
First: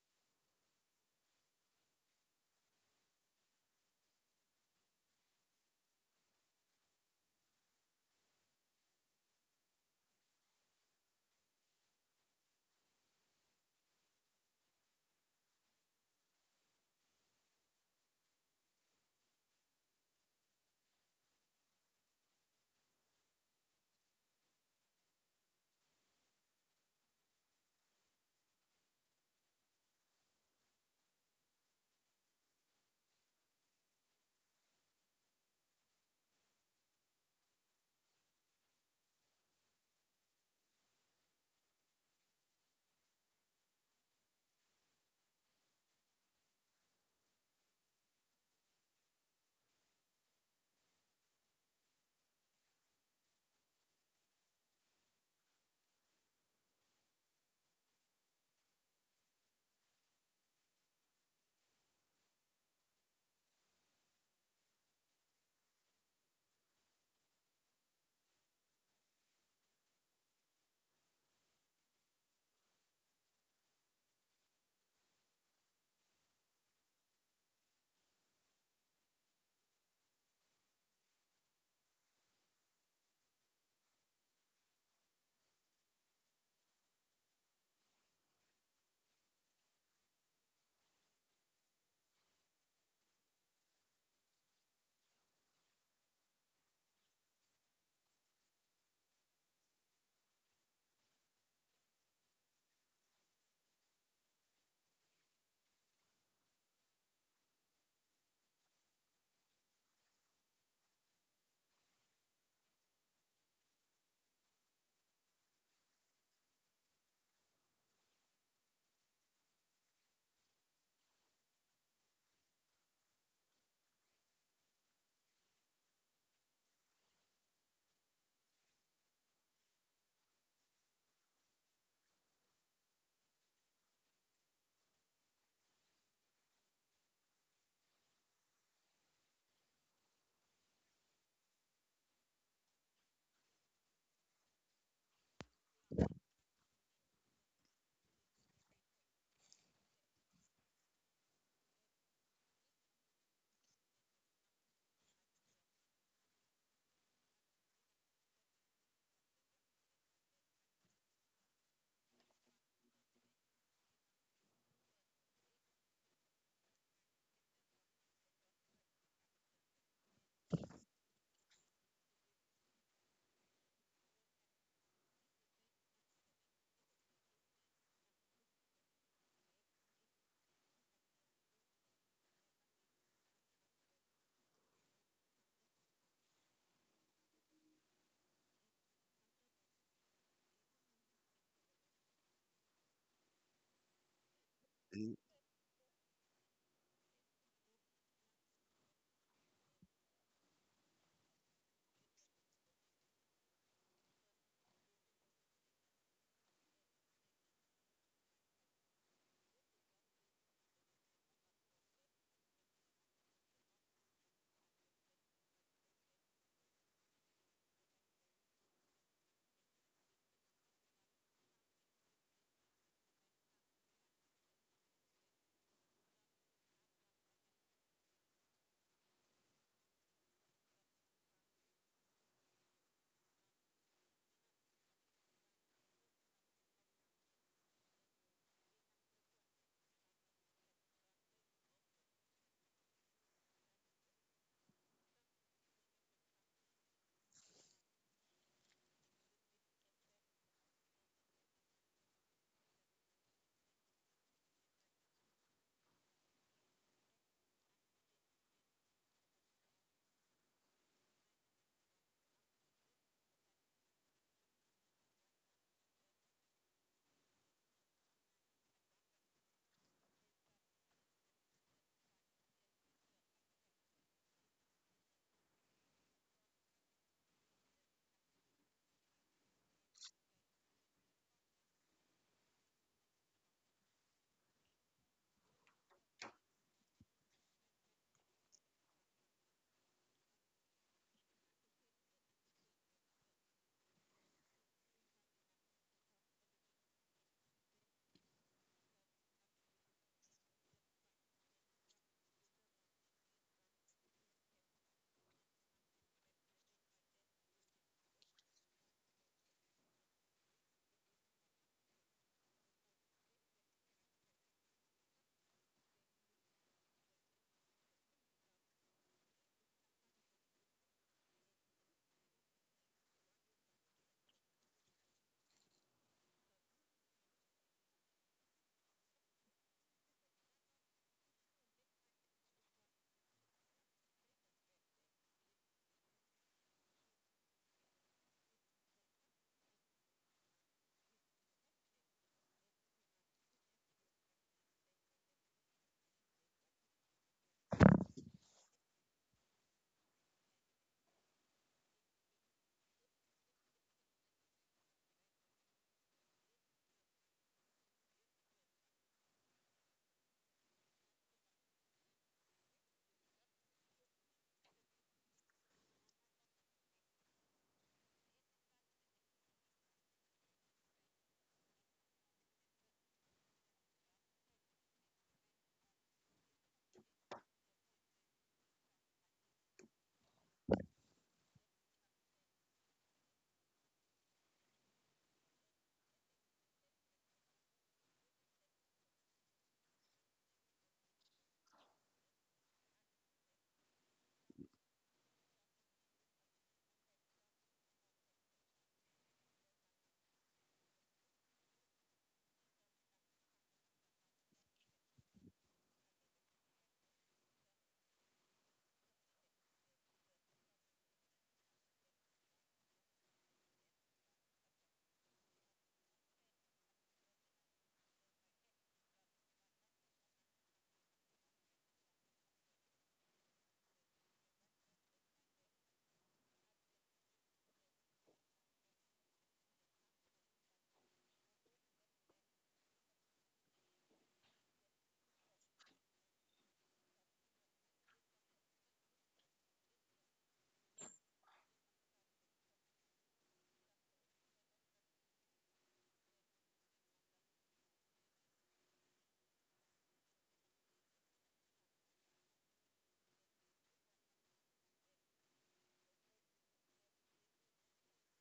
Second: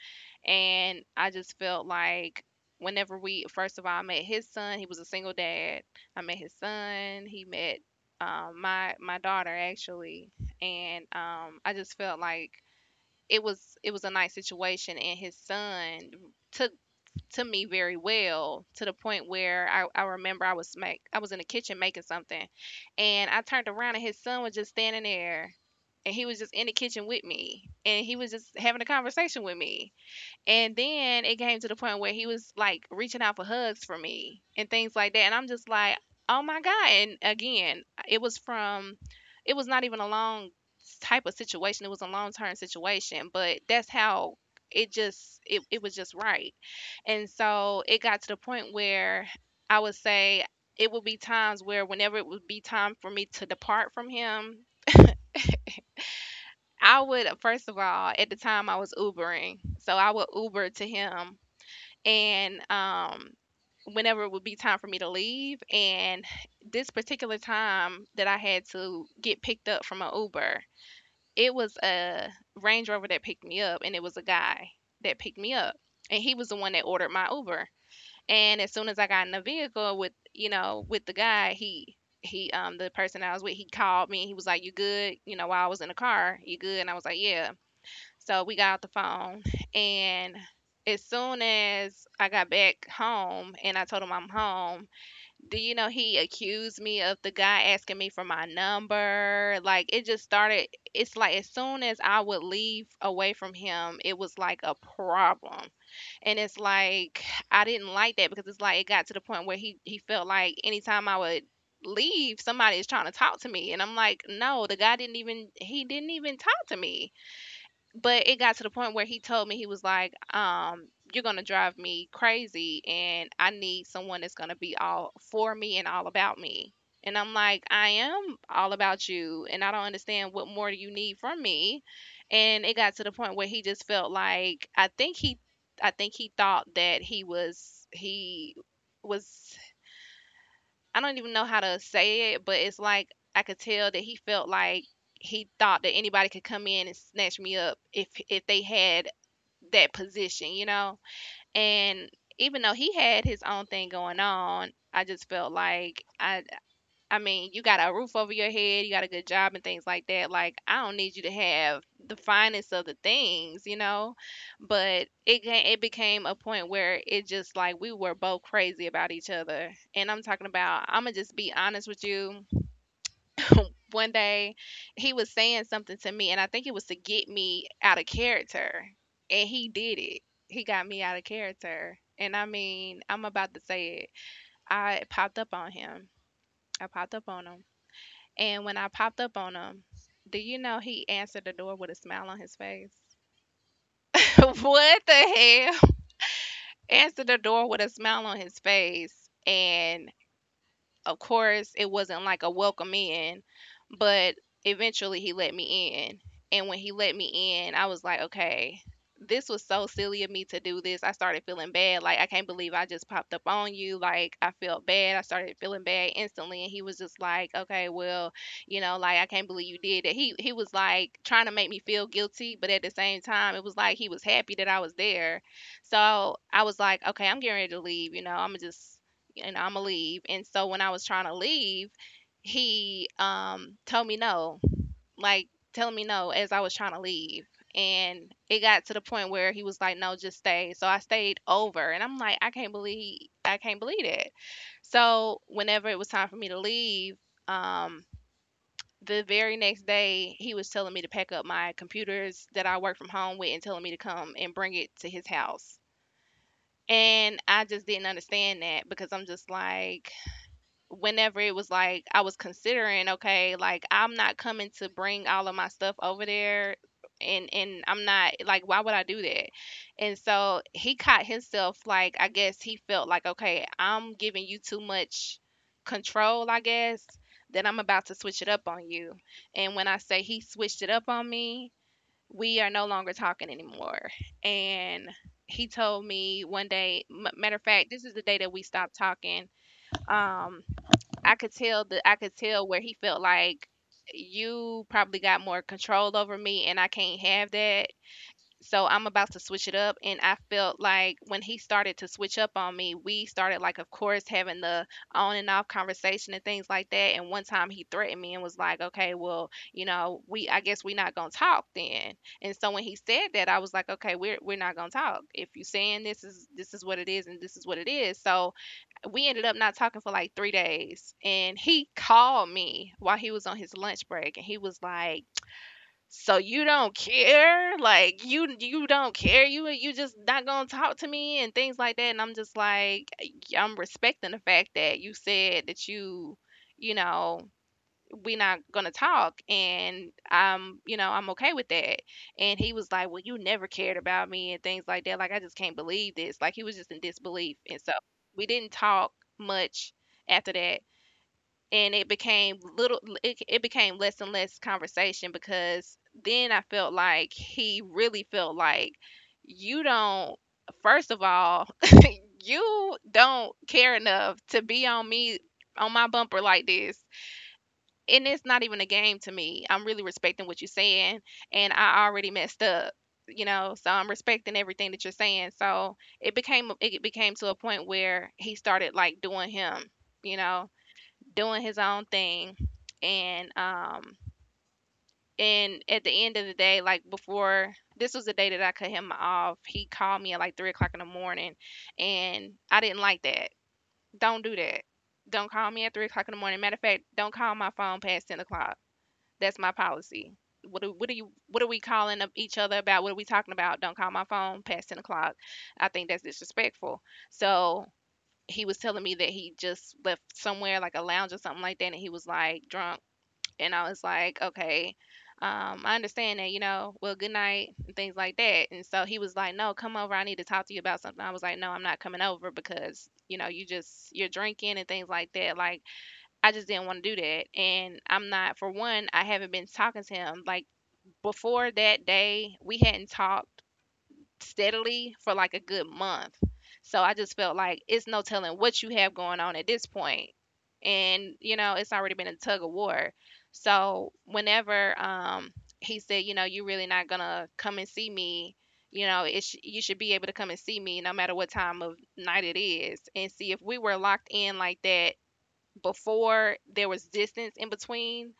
And I just felt like, whenever we, first of all, I met his son. He was a single dad. I met his son. He met, my daughter, actually. And I just felt like it was, it was a nice situation. And his son took to me very well, to the point where I remember I was make I was in the kitchen making something, and I turned around, and his son was just standing there. And he was just in the kitchen with me, and he was just having a conversation with me. And then it came to the point where he was like reaching out for hugs for me and things like that. And I'm just like, oh my God. And again, it was from, it was not even a long type of situation. It was a long term situation, but that's how it just, it was just right. And so it got to the point where I would say it would be times where, whenever it would be time for me to depart from him, I would, first of all, at the time I was Ubering. So I would Uber to him. And whenever it would be time for me to leave, and this particular time that I had to get picked up from an Uber, it was a Range Rover that picked me up, and it was a guy that picked me up, and he was the one that ordered my Uber. And as soon as I got in the vehicle with, you know, with the guy, he, the person I was with, he called me. He was like, you good, you know, while I was in the car, you good? And I was like, yeah. So we got off the phone, and as soon as I got back home and I told him I'm home, do you know he accused me of the guy asking me for my number? Like it just started. It's like as soon as I would leave away from him, it was like a problem. And it's like I didn't like that because it's like it got to the point where he felt like anytime I would leave, somebody is trying to talk to me. And I'm like, no, the guy didn't even, he didn't even talk to me. But it got to the point where he told me. He was like, you're gonna drive me crazy, and I need someone that's gonna be all for me and all about me. And I'm like, I am all about you, and I don't understand, what more do you need from me? And it got to the point where he just felt like, I think he thought that he was, I don't even know how to say it, but it's like I could tell that he felt like he thought that anybody could come in and snatch me up if they had that position, you know? And even though he had his own thing going on, I just felt like I mean, you got a roof over your head, you got a good job and things like that. Like, I don't need you to have the finest of the things, you know? But it became a point where it just like we were both crazy about each other. And I'm talking about, I'm going to just be honest with you. One day, he was saying something to me, and I think it was to get me out of character. And he did it. He got me out of character. And I mean, I'm about to say it. I popped up on him. I popped up on him, and when I popped up on him, do you know he answered the door with a smile on his face? What the hell? Answered the door with a smile on his face. And of course, it wasn't like a welcome in, but eventually he let me in. And when he let me in, I was like, okay, this was so silly of me to do this. I started feeling bad. Like, I can't believe I just popped up on you. Like, I felt bad. I started feeling bad instantly. And he was just like, okay, well, you know, like, I can't believe you did that. He was like trying to make me feel guilty, but at the same time, it was like he was happy that I was there. So I was like, okay, I'm getting ready to leave. You know, I'm going to just, and I'ma leave. And so when I was trying to leave, he told me no, like telling me no as I was trying to leave. And it got to the point where he was like, "No, just stay." So I stayed over, and I'm like, I can't believe it." So whenever it was time for me to leave, um, the very next day he was telling me to pack up my computers that I work from home with, and telling me to come and bring it to his house. And I just didn't understand that because I'm just like, whenever it was like I was considering, okay, like I'm not coming to bring all of my stuff over there and I'm not like why would I do that? And so he caught himself like I guess he felt like okay, I'm giving you too much control, I guess, that I'm about to switch it up on you. And when I say he switched it up on me, we are no longer talking anymore. And he told me one day, matter of fact, this is the day that we stopped talking um I could tell where he felt like you probably got more control over me and I can't have that. So I'm about to switch it up. And I felt like when he started to switch up on me, we started like of course having the on and off conversation and things like that. And one time he threatened me and was like, "Okay, well, you know, we I guess we're not gonna talk then." And so when he said that, I was like, "Okay, we're not gonna talk. If you're saying this is what it is and this is what it is." So we ended up not talking for like 3 days. And he called me while he was on his lunch break, and he was like, "So you don't care? Like you don't care? You just not gonna talk to me and things like that?" And I'm just like, "Yeah, I'm respecting the fact that you said that you know, we're not gonna talk, and I'm, I'm okay with that." And he was like, "Well, you never cared about me and things like that." Like I just can't believe this, like he was just in disbelief. And so we didn't talk much after that. And it became little it became less and less conversation because then I felt like he really felt like you don't first of all, you don't care enough to be on me, on my bumper like this. And it's not even a game to me. I'm really respecting what you're saying, and I already messed up, you know. So I'm respecting everything that you're saying. So it became, to a point where he started like doing him, you know, doing his own thing, and and at the end of the day, like before this was the day that I cut him off. He called me at like 3 o'clock in the morning, and I didn't like that. Don't do that. Don't call me at 3 o'clock in the morning. Matter of fact, don't call my phone past 10 o'clock. That's my policy. What do you, what are we calling up each other about? What are we talking about? Don't call my phone past 10 o'clock. I think that's disrespectful. So he was telling me that he just left somewhere like a lounge or something like that, and he was like drunk, and I was like, "Okay, I understand that, you know. Well, good night" and things like that. And so he was like, "No, come over. I need to talk to you about something." I was like, "No, I'm not coming over because you know you're drinking and things like that." Like I just didn't want to do that. And I'm not, for one, I haven't been talking to him. Like before that day, we hadn't talked steadily for like a good month. So I just felt like it's no telling what you have going on at this point. And, you know, it's already been a tug of war. So whenever he said, "You know, you're really not going to come and see me, you know, you should be able to come and see me no matter what time of night it is." And see if we were locked in like that before there was distance in between,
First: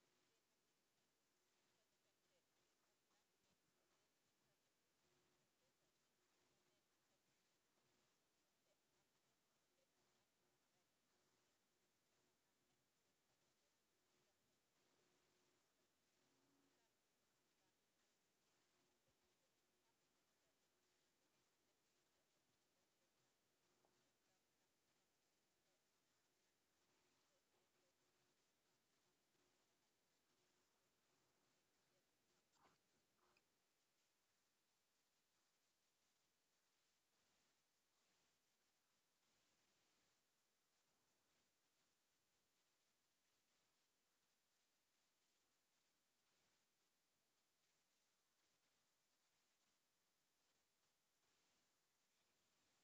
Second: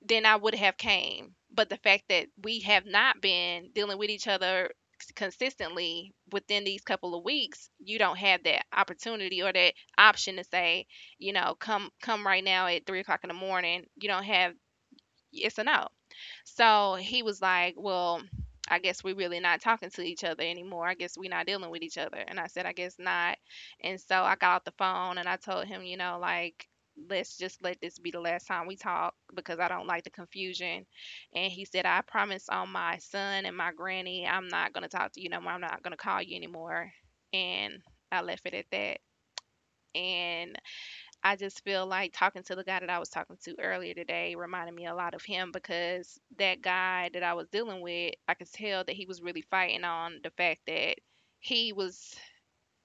then I would have came. But the fact that we have not been dealing with each other consistently within these couple of weeks, you don't have that opportunity or that option to say, you know, come right now at 3 o'clock in the morning. You don't have . It's a no. So he was like, "Well, I guess we're really not talking to each other anymore. I guess we're not dealing with each other." And I said, "I guess not." And so I got off the phone and I told him, you know, like, "Let's just let this be the last time we talk because I don't like the confusion." And he said, "I promise on my son and my granny, I'm not going to talk to you no more. I'm not going to call you anymore." And I left it at that. And I just feel like talking to the guy that I was talking to earlier today reminded me a lot of him because that guy that I was dealing with, I could tell that he was really fighting on the fact that he was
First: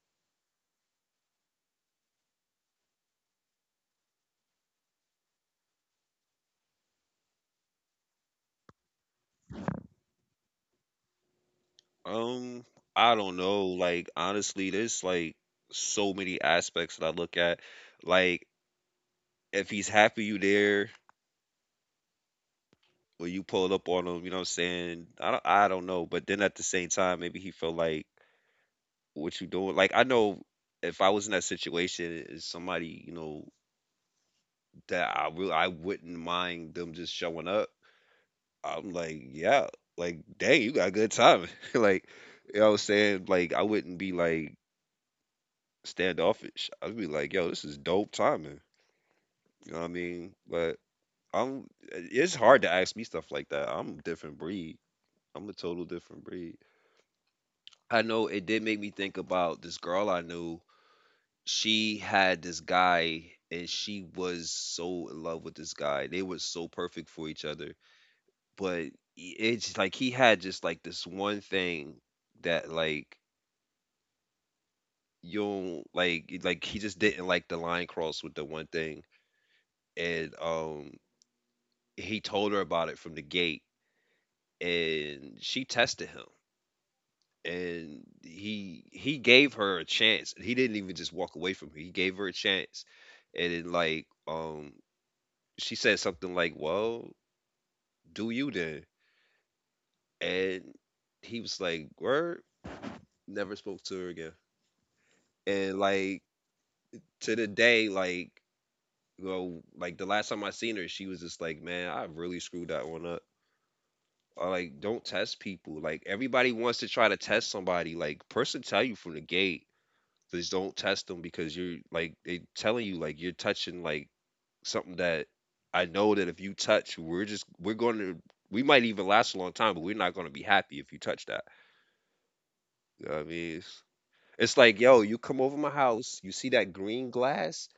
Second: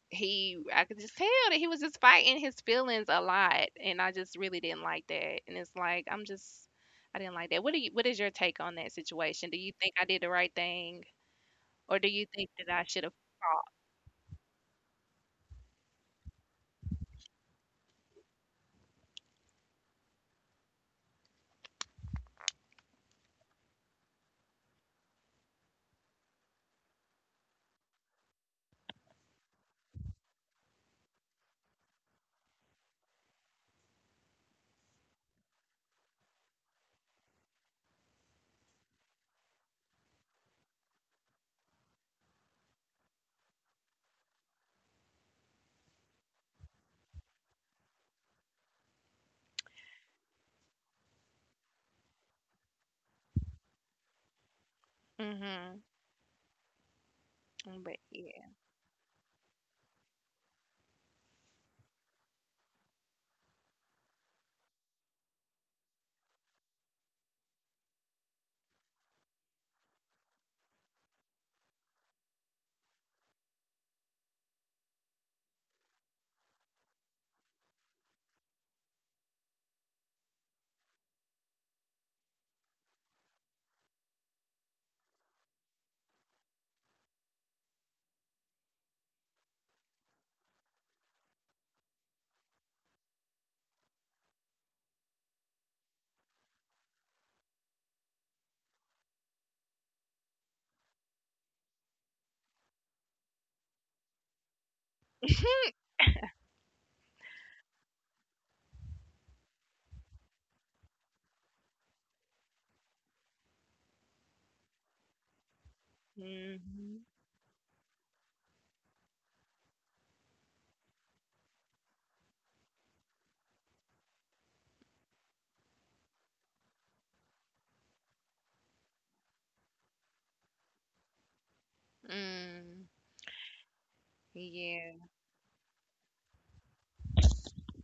he I could just tell that he was just fighting his feelings a lot and I just really didn't like that. And it's like I'm just I didn't like that. What is your take on that situation? Do you think I did the right thing or do you think Um, that I should have I don't know. fought? Like honestly, there's like so many aspects that I look at. Like if he's happy you there, where you pulled up on him, you know what I'm saying? I don't know, but then at the same time, maybe he felt like what you doing. Like I know if I was in that situation, is somebody you know that I really, I wouldn't mind them just showing up. I'm like, yeah, like dang, you got good timing. Like you know what I'm saying? Like I wouldn't be like standoffish. I'd be like, yo, this is dope timing. You know what I mean? But I'm. It's hard to ask me stuff like that. I'm a different breed. I'm a Mhm. total different breed. But I know it yeah. did make me think about this girl I knew. She had this guy and she was so in love with this guy. They were so perfect for each other. But it's like he had just like this one thing that like you don't like he just didn't like the line cross with the one thing. And he told her about it from the gate and she tested him. And he gave her a chance. He didn't even just walk away from her. He gave her a chance, and then she said something like, "Well, do you then?" And he was like, "Word." Never spoke to her again. And like, to the day, like, like the last time I seen her, she was just like, "Man, I really screwed that one up." Or like, don't test people. Like everybody wants to Mhm. try to test somebody. Like person tell you from the gate. Just don't test them because you're like they telling you like you're touching like something that I know that if you touch, we're going to, we might even last a long time, but we're not going to be happy if you touch that. Mm. You know what I mean? It's like, Yeah. yo, you come over my house, you see that green glass,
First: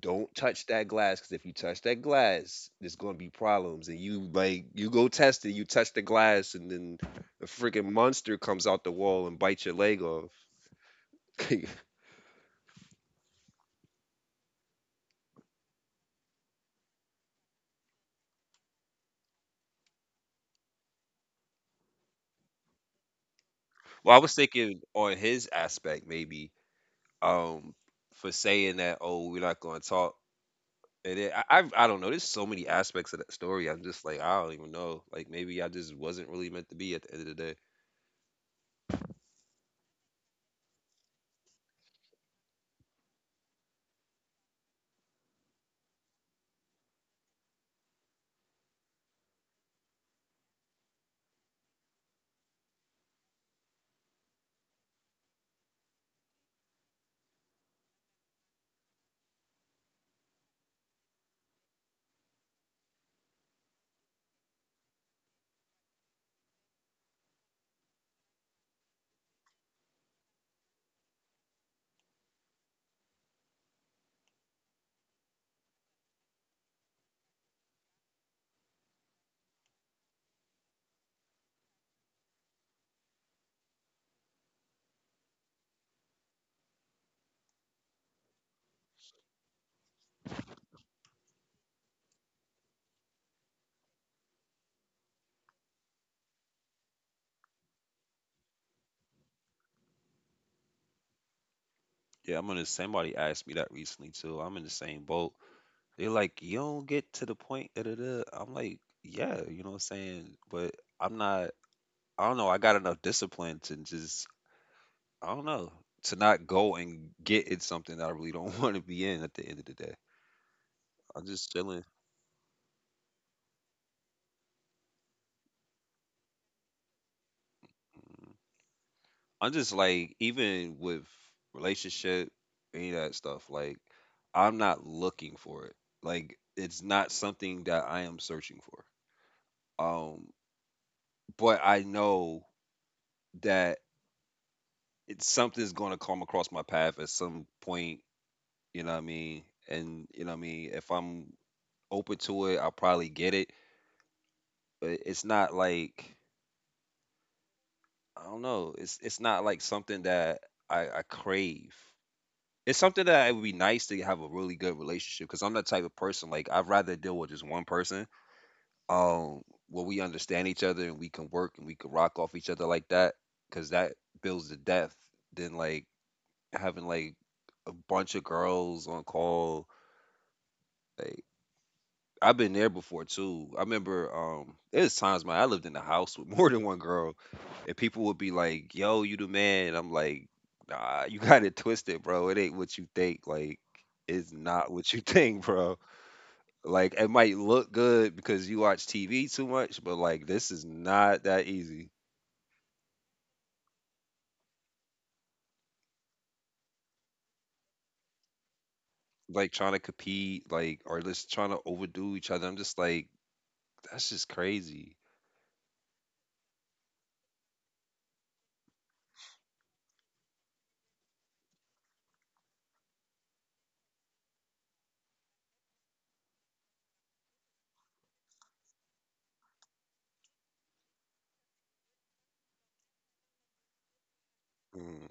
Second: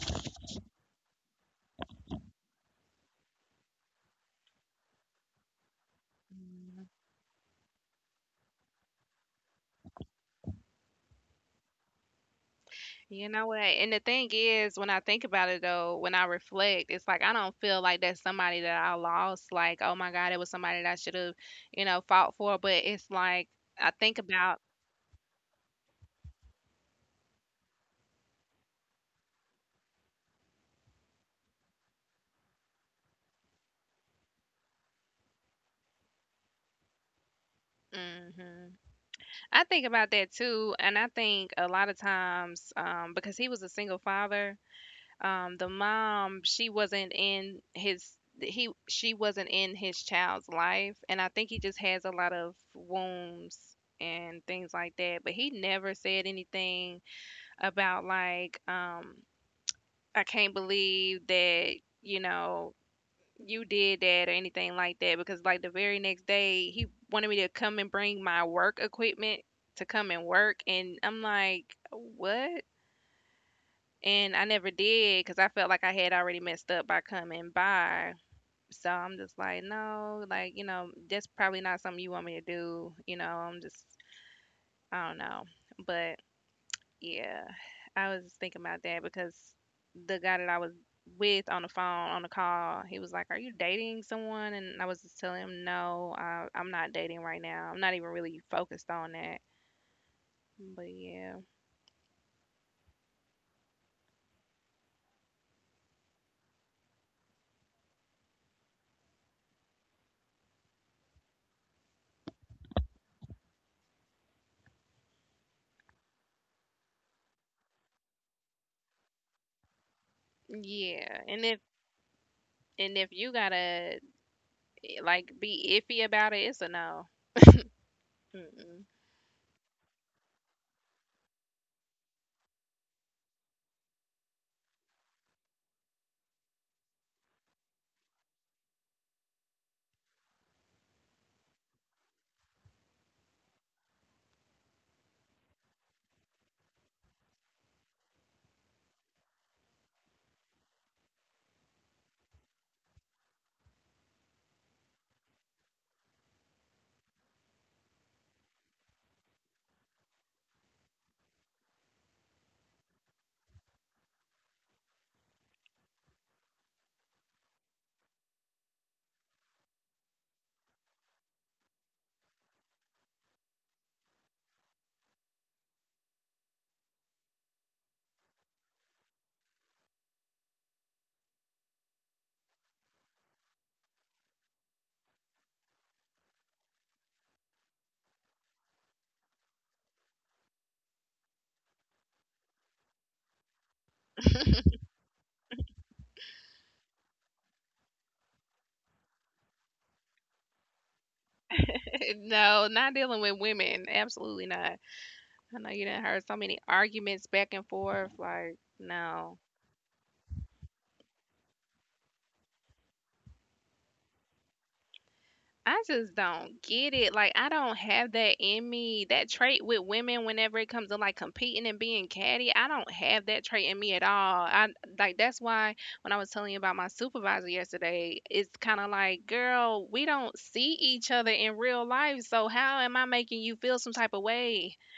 don't touch that glass because if you touch that glass, there's going to be problems. And you like you go test it, you touch the glass, and Mm. then a freaking monster comes out the wall and bites your leg off. You know what? And the thing is, when I think about it though, when I reflect, it's like I don't feel like that's somebody that I lost. Like, oh my God, it was somebody that I should have, you know, fought for. But it's like I Well, I think was about, thinking on his aspect maybe um for saying that, oh, we're not going to talk and I don't know, there's so many aspects of that story. I'm just like I don't even know, like maybe I just wasn't really meant to be at the end of the day. hmm, I think about that too, and I think a lot of times, because he was a single father, um, the mom she wasn't in his he, she wasn't in his child's life. And I think he just has a lot of wounds and things like that, but he never said anything about, like, I can't believe that, you know, you did that or anything like that. Because like the very next day he wanted me to come and bring my work equipment to come and work, and I'm like, what? And I never did because I felt like I had already messed up by coming by. So I'm just like, no, like, you know, that's probably not something you want me to do. You know, I'm just, I don't know. But yeah, I was just thinking about that because the guy that I was with on the phone, on the call, he was like, "Are you dating someone?" And I was just telling him, "No, I'm not dating right now. I'm not even really focused on that. But yeah, Yeah, I'm gonna, somebody asked me that recently too. I'm in the same boat. They're like, "You don't get to the point, da, da, da." I'm like, yeah, you know what I'm saying, but I'm not, I don't know, I got enough discipline to just, I don't know, to not go and get in something that I really don't want to be in at the end of the day. yeah." I'm just chilling. And if you got a like be iffy about it, it's a no. Mm. Mm-mm. I'm just like, even with relationship, any of that stuff, like, I'm not looking for it. Like, it's not something that I am searching for. Um, but I know that it's something's gonna come across my path at some point, you know what I mean? And you know what I mean, if I'm open to it, I'll probably get it. But it's not like, I don't know, it's not like something that I crave. It's something that it would be nice to have a really good relationship because I'm the type of person like I'd rather deal with just one person, um, where we understand each other and we can work and we can rock off each other like that because that builds the depth than like having like a bunch of girls on call. Like, I've been there before too. I remember there's times, man, I lived in a house with more than one girl, and people would be like, "Yo, you the man," and I'm like, "Nah, you got it twisted, bro. It ain't what you think." Like, it's not what you think, bro. Like, it might look good because you watch TV too much, but like this is not that easy. No, not dealing with women. Absolutely not. I know you done heard so many arguments back and forth. Like, no. Like trying to compete, like, or just trying to overdo each other. I'm just like, that's just crazy. I just don't get it. Like, I don't have that in me. That trait with women, whenever it comes to like competing and being catty, I don't have that trait in me at all. I like that's why when I was telling you about my supervisor yesterday, it's kind of like, girl, we don't see each other in real life. So, how am I making you feel some type of way? Mm,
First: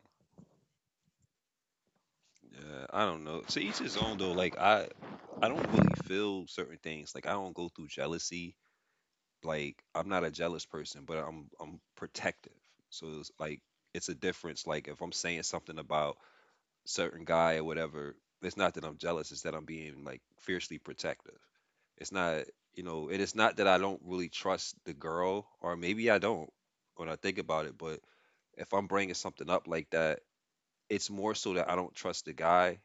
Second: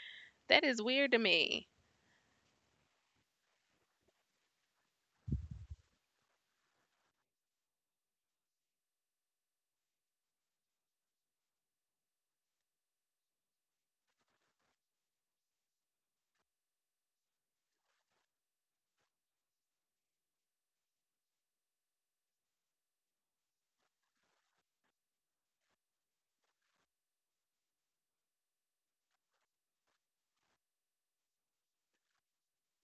That is weird to me. yeah, I don't know. To each his own though. I don't really feel certain things. Like I don't go through jealousy. Like I'm not a jealous person, but I'm protective. So it's like it's a difference. Like if I'm saying something about certain guy or whatever, it's not that I'm jealous. It's that I'm being like fiercely protective. It's not, you know. It is not that I don't really trust the girl, or maybe I don't when I think about it. But if I'm bringing something up like that, it's more so that I don't trust the guy,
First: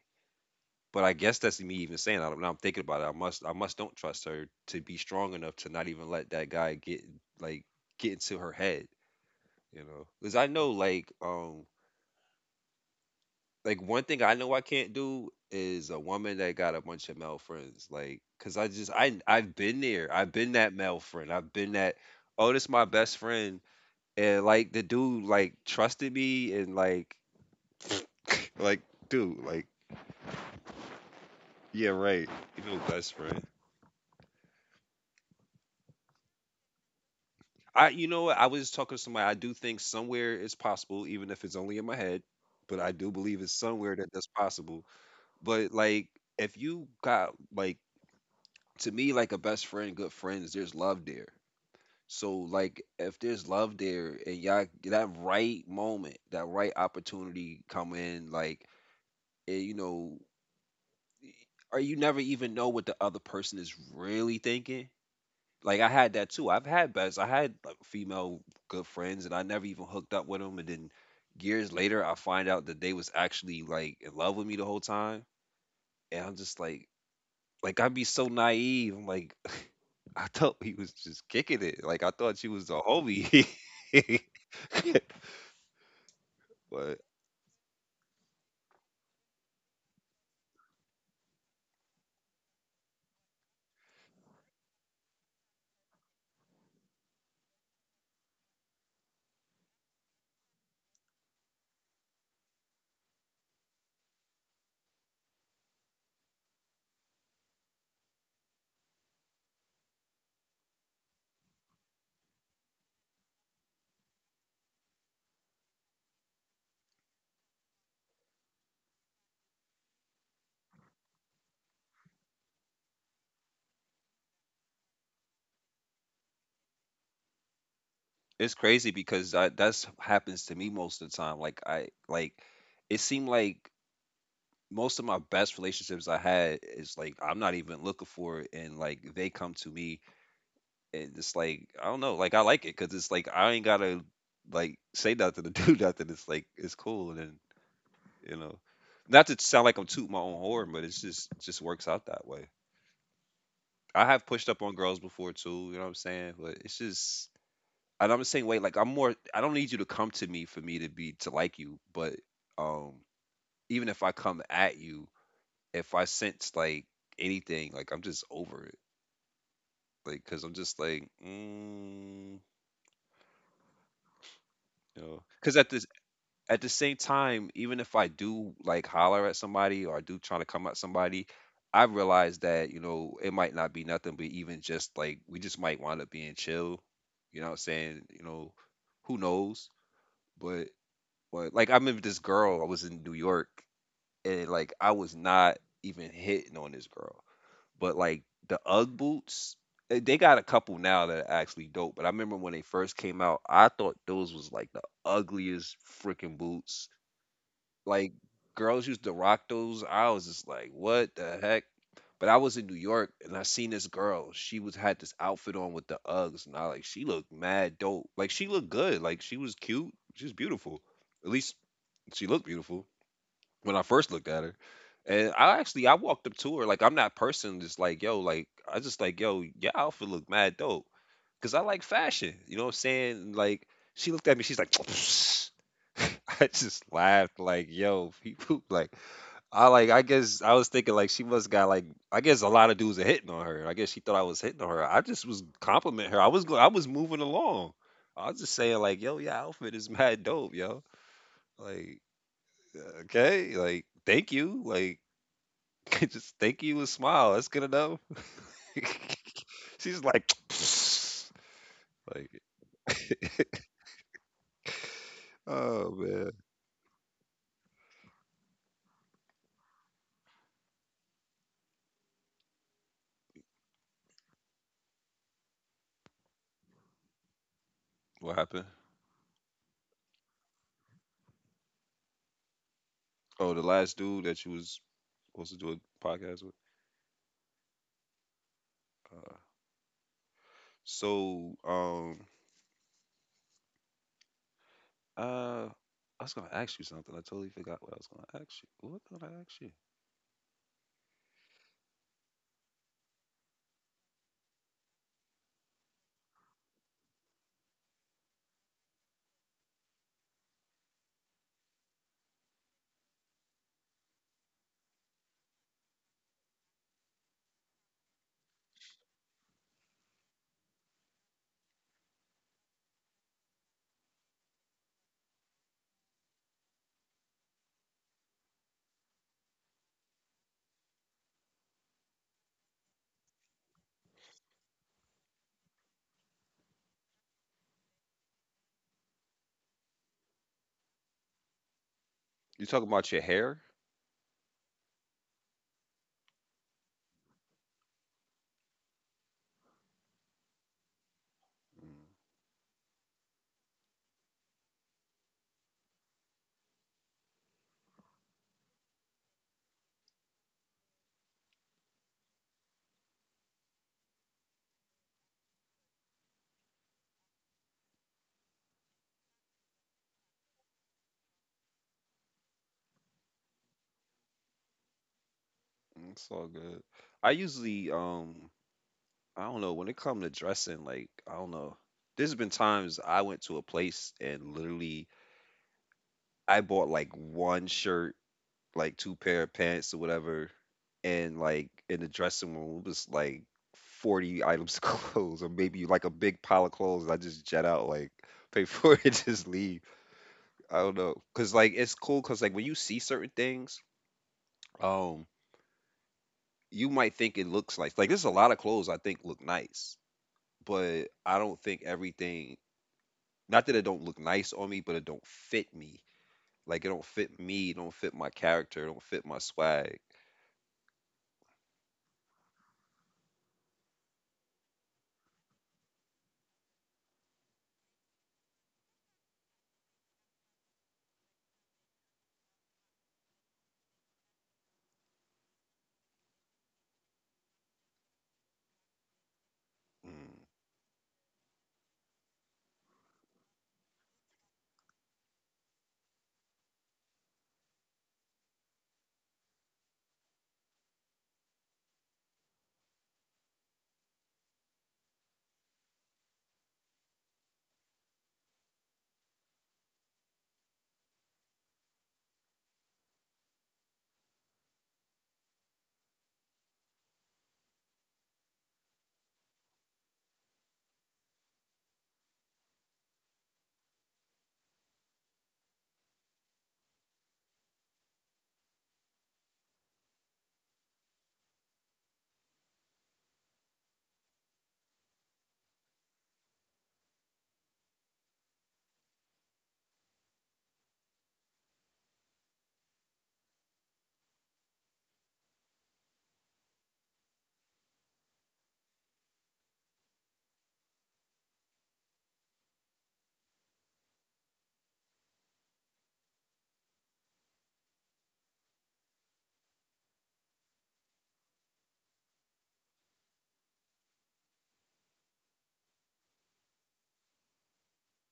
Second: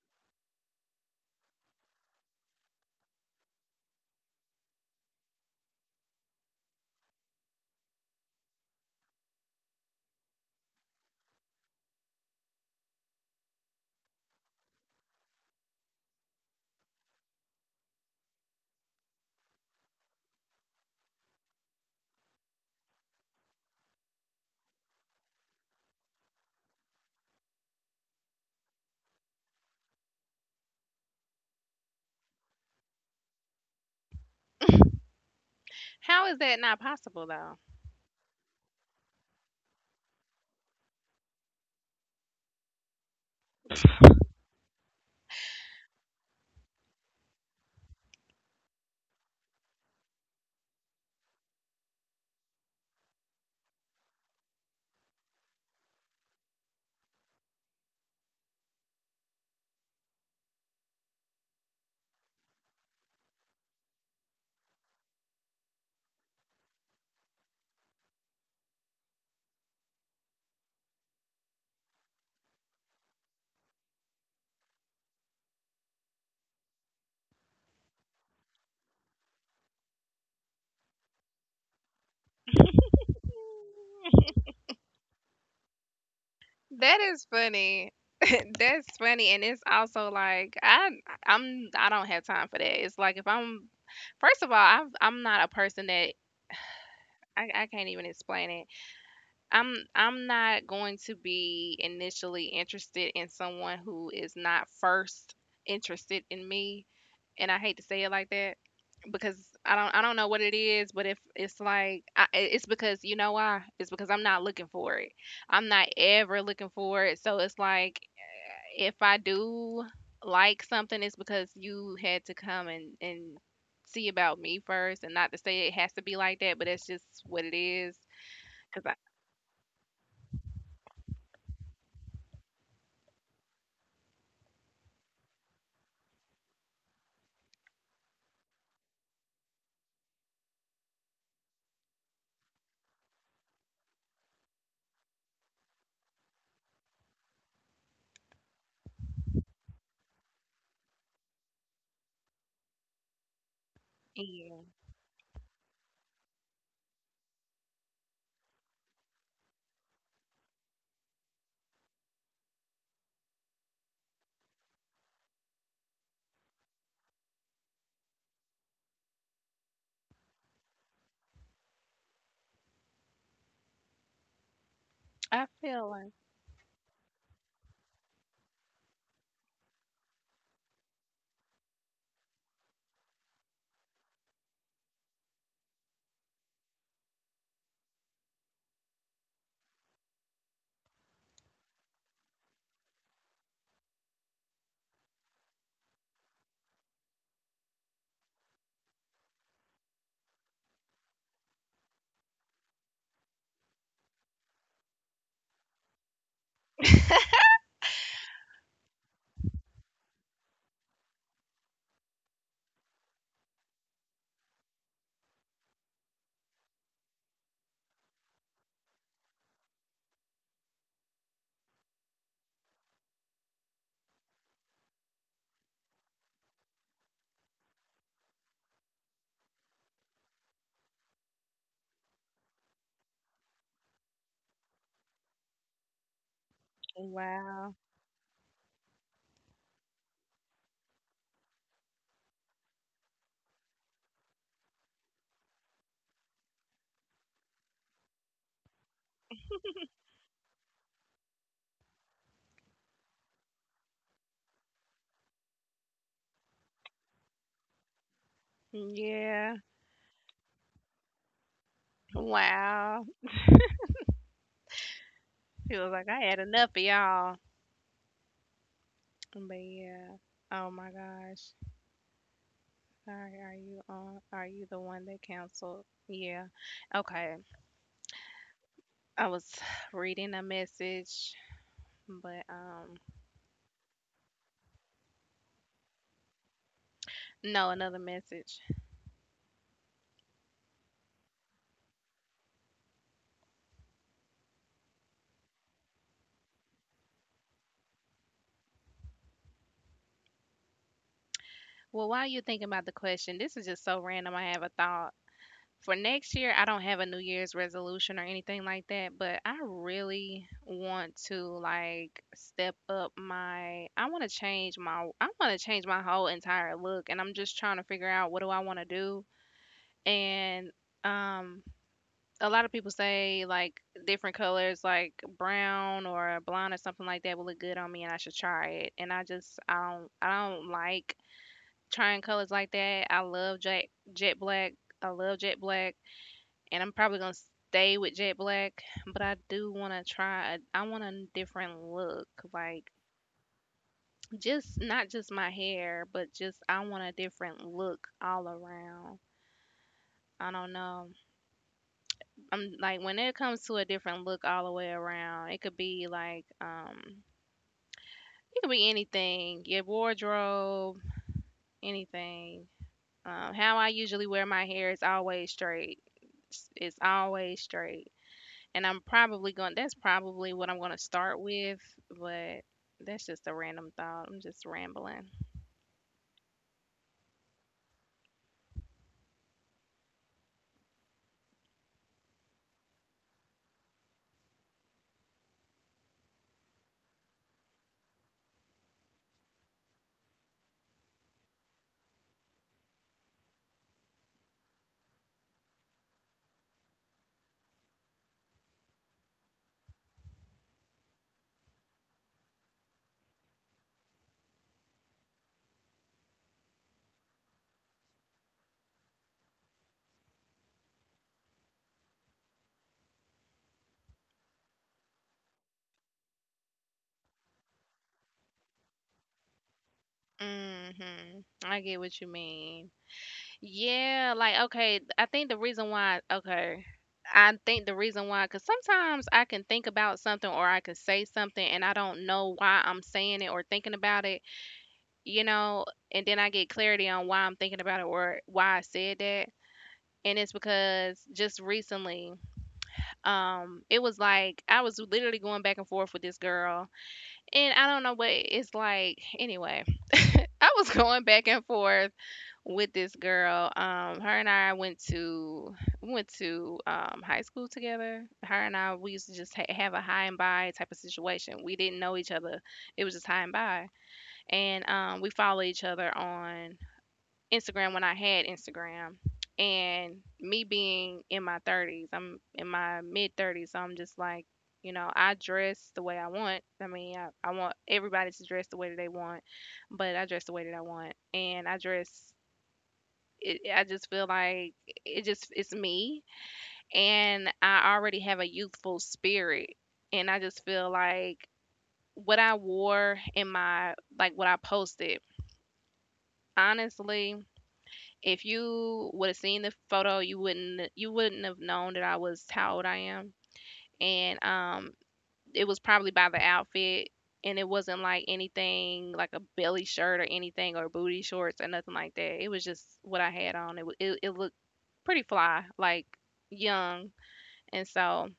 but I guess that's me even saying that. Now I'm thinking about it. I must don't trust her to be strong enough to not even let that guy get, like, get into her head, you know. Because I know, like one thing I know I can't do is a woman that got a bunch of male friends. Like, cause I've been there. I've been that male friend. I've been that. Oh, this my best friend, and like the dude like trusted me and like, like, dude, like, yeah, right, you know, best friend. How is that not possible though? I, you know what? I was just talking to somebody. I do think somewhere it's possible, even if it's only in my head, but I do believe it's somewhere that that's possible. But like if you got like, to me, like a best friend, good friends, there's love there. So like if there's love there and y'all that right moment, that right opportunity come in, like, eh, you know, or you never even know what the other person is really thinking. Like I had that too. I've had best. I had like female good friends, and I never even hooked up with them. And then years later, I find out that they was actually like in love with me the whole time. And I'm just like I'd be so naive. I'm like, I thought he was just kicking it. Like I thought she was a homie. But That is funny. That's funny, and it's also like I don't have time for that. It's like if I'm first of all, I'm not a person that I can't even explain it. I'm not going to be initially interested in someone who is not first interested in me, and I hate to say it like that. Because I don't, I don't know what it is, but if it's like I, it's because you know why? It's because I'm not looking for it. I'm not ever looking for it. So it's like if I do like something, it's because you had to come and see about me first, and not to say it has to be like that, but that's just what it is. it's Cause I crazy because that's happens to me most of the time. Like I like, it seemed like most of my best relationships I had is like I'm not even looking for it and like they come to me, and it's like I don't know, like I like it because it's like I ain't gotta like say nothing to do nothing. It's like it's cool, and then, you know, not to sound like I'm tooting my own horn, but it's just it just works out that way. I have pushed Yeah, up on girls before too, you know what I'm saying? But it's just, and I'm the same way. I don't need you to come to me for me to be to like you, but um, even if I come at you, if I sense like anything, like I'm just over it, like because I'm just like, mm, you know, I because feel like at the same time, even if I do like holler at somebody or I do trying to come at somebody, I realize that, you know, it might not be nothing, but even just like we just might wind up being chill. You know what I'm saying? You know, who knows? But but like I remember this girl, I was in New York and like I was not even hitting on this girl. But like the Ugg boots, eh, they got a couple now that are actually dope. But I remember when they first came out, I thought those was like the ugliest freaking boots, like girls used to rock those. I was just like, what the heck? But I was in New York and I seen this girl. She was had this outfit on with the Uggs, and I like she looked mad dope. Like she looked good. Like she was cute. She was beautiful. At least she looked beautiful when I first looked at her. And I walked up to her like I'm that person that's like, yo, like I just like, yo, your outfit look mad dope because I like fashion. You know what I'm saying? Like she looked at me, she's like, I just laughed like, wow, yo, people like, I like, I guess I was thinking like she must got like, I guess a lot of dudes are hitting on her. I guess she thought I was hitting on her. I just was compliment her. I was moving along. I was just saying like, yo, your outfit is mad dope, yo. Like, okay, like thank you, like, just thank you and smile. That's good enough. yeah, She's like, like, wow. Feels oh, like I man, had enough of y'all, but yeah. Oh my gosh. Sorry, are you on? Are you the one that canceled? Yeah. Okay. what happened? I was reading a message, but Oh, the last dude that you was supposed to do a podcast with. no, another message. Uh, so, um, uh, I was gonna ask you something. I totally forgot what I was gonna ask you. What did I ask you? Well, while you're thinking about the question, this is just so random. I have a thought. For next year, I don't have a New Year's resolution or anything like that, but I really want to step up my I want to change my whole entire look, and I'm just trying to figure out what do I want to do. And um a lot of people say like different colors like brown or blonde or something like that will look good on me and I should try it. And I just I don't like trying colors like that. I love jet black. I love jet black and I'm probably going to stay with jet black, but I do want to try a, I want a different look, You like talking about your hair? just not just my hair, but just I want a different look all around. I don't know. I'm like, when it comes to a different look all the way around, it could be like, it could be anything, your wardrobe, anything. How I usually wear my hair is always straight. It's always straight, and I'm probably going. That's probably what I'm going to start with, but that's just a random thought. I'm just rambling. Mm, it's all good. I usually, I don't know. When it come to dressing, like I don't know. There's been times I went to a place and literally I bought like one shirt, like two pair of pants or whatever, and like in the dressing room it was like 40 items of clothes or maybe like a big pile of clothes and I just jet out like pay for it and just leave. I don't know. Cause like it's cool cause like when you see certain things, um, you might think it looks nice. Like there's a lot of clothes I think look nice, but I don't think everything, not that it don't look nice on me, but it don't fit me. Like it don't fit me, it don't fit my character, it don't fit my swag. Mhm. I get what you mean. Yeah, like okay, I think the reason why, cuz sometimes I can think about something or I can say something and I don't know why I'm saying it or thinking about it, you know, and then I get clarity on why I'm thinking about it or why I said that. And Mm. it's because just recently, it was like I was literally going back and forth with this girl, and I don't know what it's like. Anyway, I was going back and forth with this girl. Her and I went to we went to high school together. Her and I we used to just have a high and by type of situation. We didn't know each other. It was just high and by, and we follow each other on Instagram when I had Instagram. And me being in my thirties, I'm in my mid thirties, so I'm just like, you know, I dress the way I want. I mean, I want everybody to dress the way that they want, but I dress the way that I want. And I just feel like it's me, and I already have a youthful spirit, and I just feel like what I wore in my like what I posted. Honestly, if you would have seen the photo, you wouldn't have known that I was how old I am, and it was probably by the outfit. And it wasn't like anything like a belly shirt or anything or booty shorts or nothing like that. It was just what I had on. It looked pretty fly, like young. And so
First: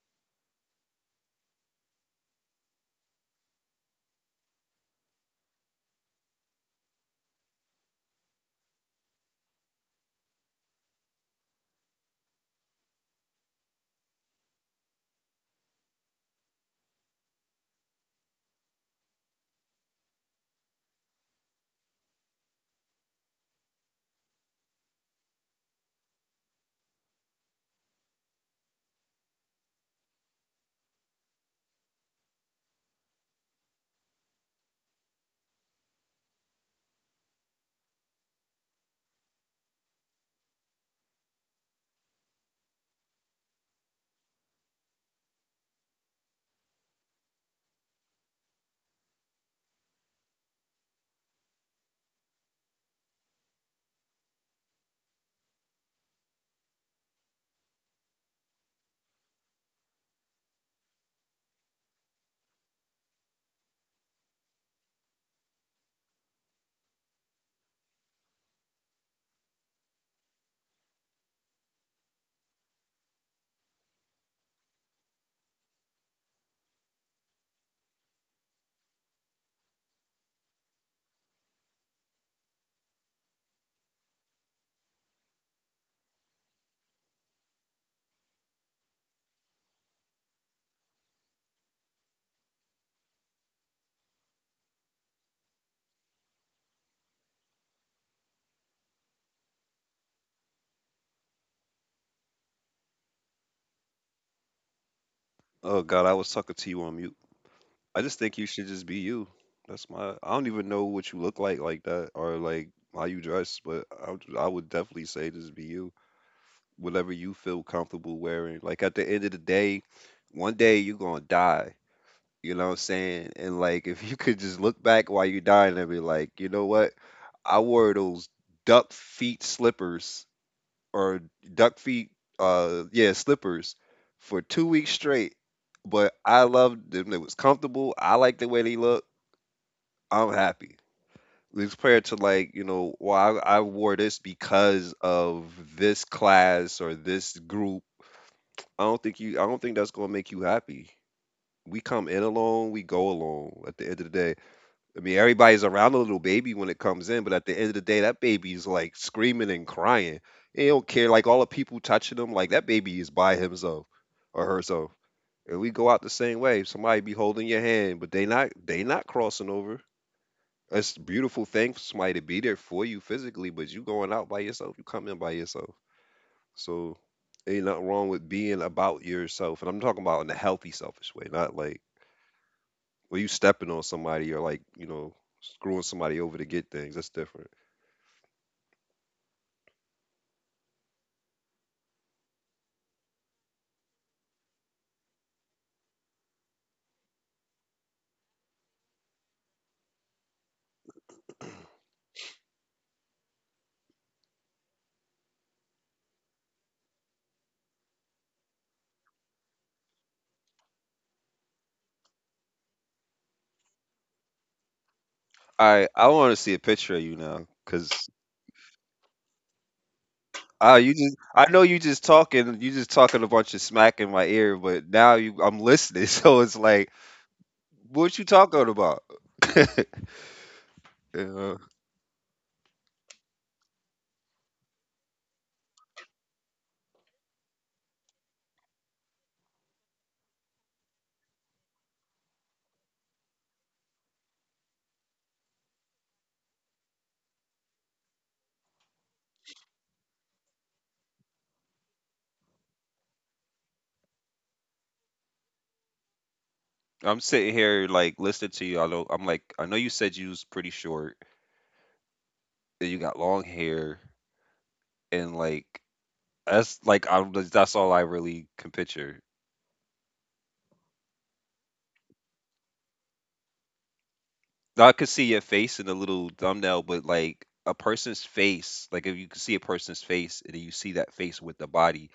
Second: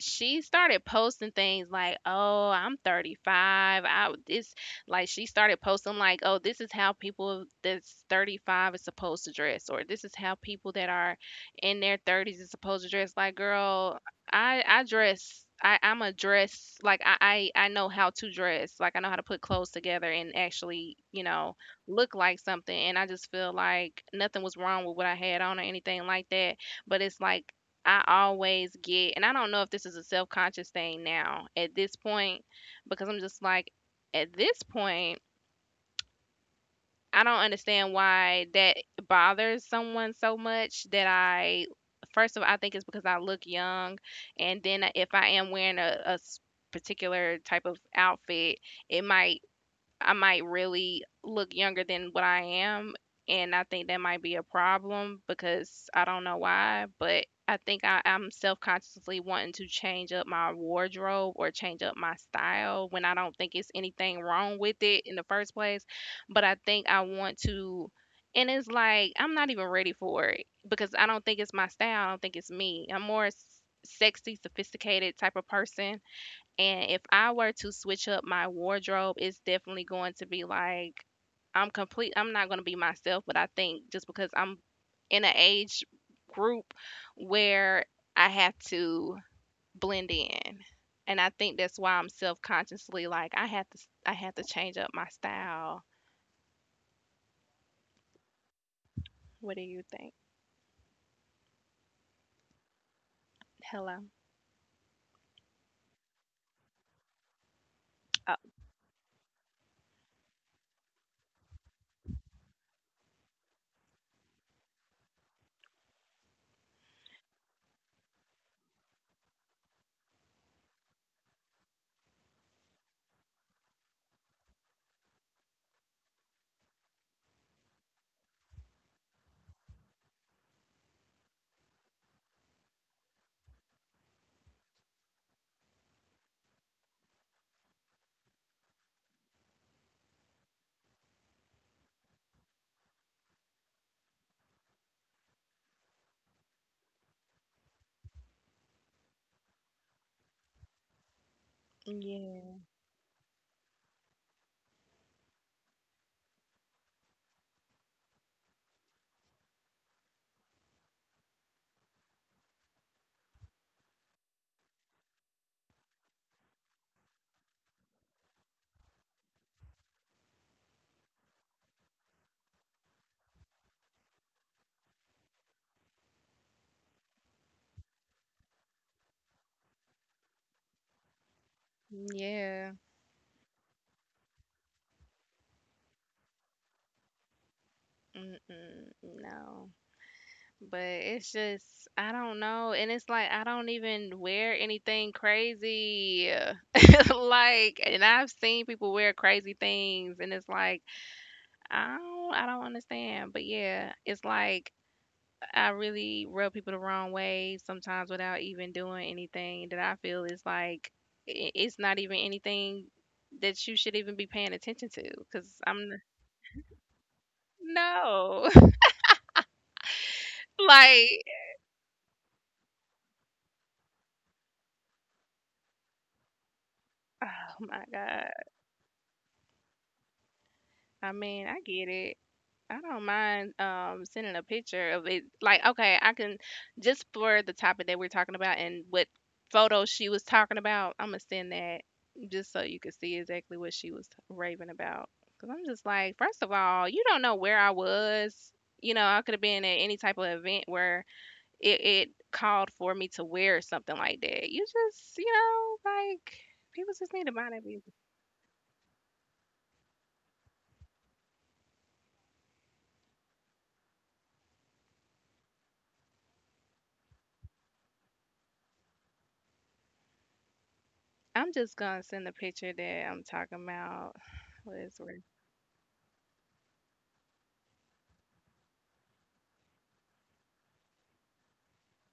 she started posting things like, "Oh, I'm 35." I It's like she started posting like, "Oh, this is how people that's 35 is supposed to dress," or "This is how people that are in their thirties is supposed to dress." Like, girl, I'm a dress like I know how to dress. Like I know how to put clothes together and actually, you know, look like something. And I just feel like nothing was wrong with what I had on or anything like that. But it's like I always get, and I don't know if this is a self conscious thing now at this point, because I'm just like, at this point, I don't understand why that bothers someone so much that I, first of all, I think it's because I look young. And then if I am wearing a particular type of outfit, it might I might really look younger than what I am, and I think that might be a problem because I don't know why, but I think I'm self-consciously wanting to change up my wardrobe or change up my style when I don't think it's anything wrong with it in the first place. But I think I want to, and it's like I'm not even ready for it because I don't think it's my style. I don't think it's me. I'm more sexy, sophisticated type of person, and if I were to switch up my wardrobe, it's definitely going to be like I'm complete. I'm not going to be myself, but I think just because I'm in an age group where I have to blend in. And I think that's why I'm self-consciously like I have to change up my style. What do you think? Hello. Oh God, I was talking to you on mute. I just think Oh, you should just be you. That's my. I don't even know what you look like that or like how you dress, but I would definitely say just be you. Whatever you feel comfortable wearing. Like at the end of the day, one day you're gonna die. You know what I'm saying? And like if you could just look back while you're dying and be like, you know what? I wore those duck feet slippers or duck feet, yeah, slippers for 2 weeks straight. But I loved them. It was comfortable. I liked the way they looked. I'm happy. As compared to like, you know, well, I wore this because of this class or this group. I don't think you, I don't think that's gonna make you happy. We come in yeah. alone, we go alone at the end of the day. I mean everybody's around a little baby when it comes in, but at the end of the day that baby's like screaming and crying. They don't care, like all the people touching them, like that baby is by himself or herself. And we go out the same way. Somebody be holding your hand, but they not crossing over. It's a beautiful thing for somebody to be there for you physically, but you going out by yourself, you coming by yourself. So ain't nothing wrong with being about yourself. And I'm talking about in a healthy, selfish way, not like Yeah. when you stepping on somebody or like, you know, screwing somebody over to get things. That's different. Mm-mm, no. But it's just, I don't know, and it's like I don't even wear anything crazy. Like, and I've seen people wear crazy things, and it's like I don't understand. But yeah, it's like I really rub people the wrong way sometimes without even doing anything that I feel is like it's not even anything that you should even be paying attention to. Because All right, I'm I want to see a picture of you now, cause no, you just like, I know you just talking a bunch of smack in my ear, but now you I'm listening, so it's like, oh my what you God. talking about? I mean, Yeah. I get it. I don't mind sending a picture of it. Like, okay, I can just for the topic that we're talking about and what photo she was talking about. I'm gonna send that just so you can see exactly what she was raving about. Cause I'm just like, first of all, you don't know where I was. You know, I could have been at any type of event where it called for me to wear something like that. You just, you know, like people just I'm need to sitting mind their here business. like listening to you. I know you said you was pretty short and you got long hair and like that's all I really can picture. I'm just gonna send the picture that I'm talking about. Now I Was could see your face in the little thumbnail, but like a person's face, like if you can see a person's face and then you see that face with the body,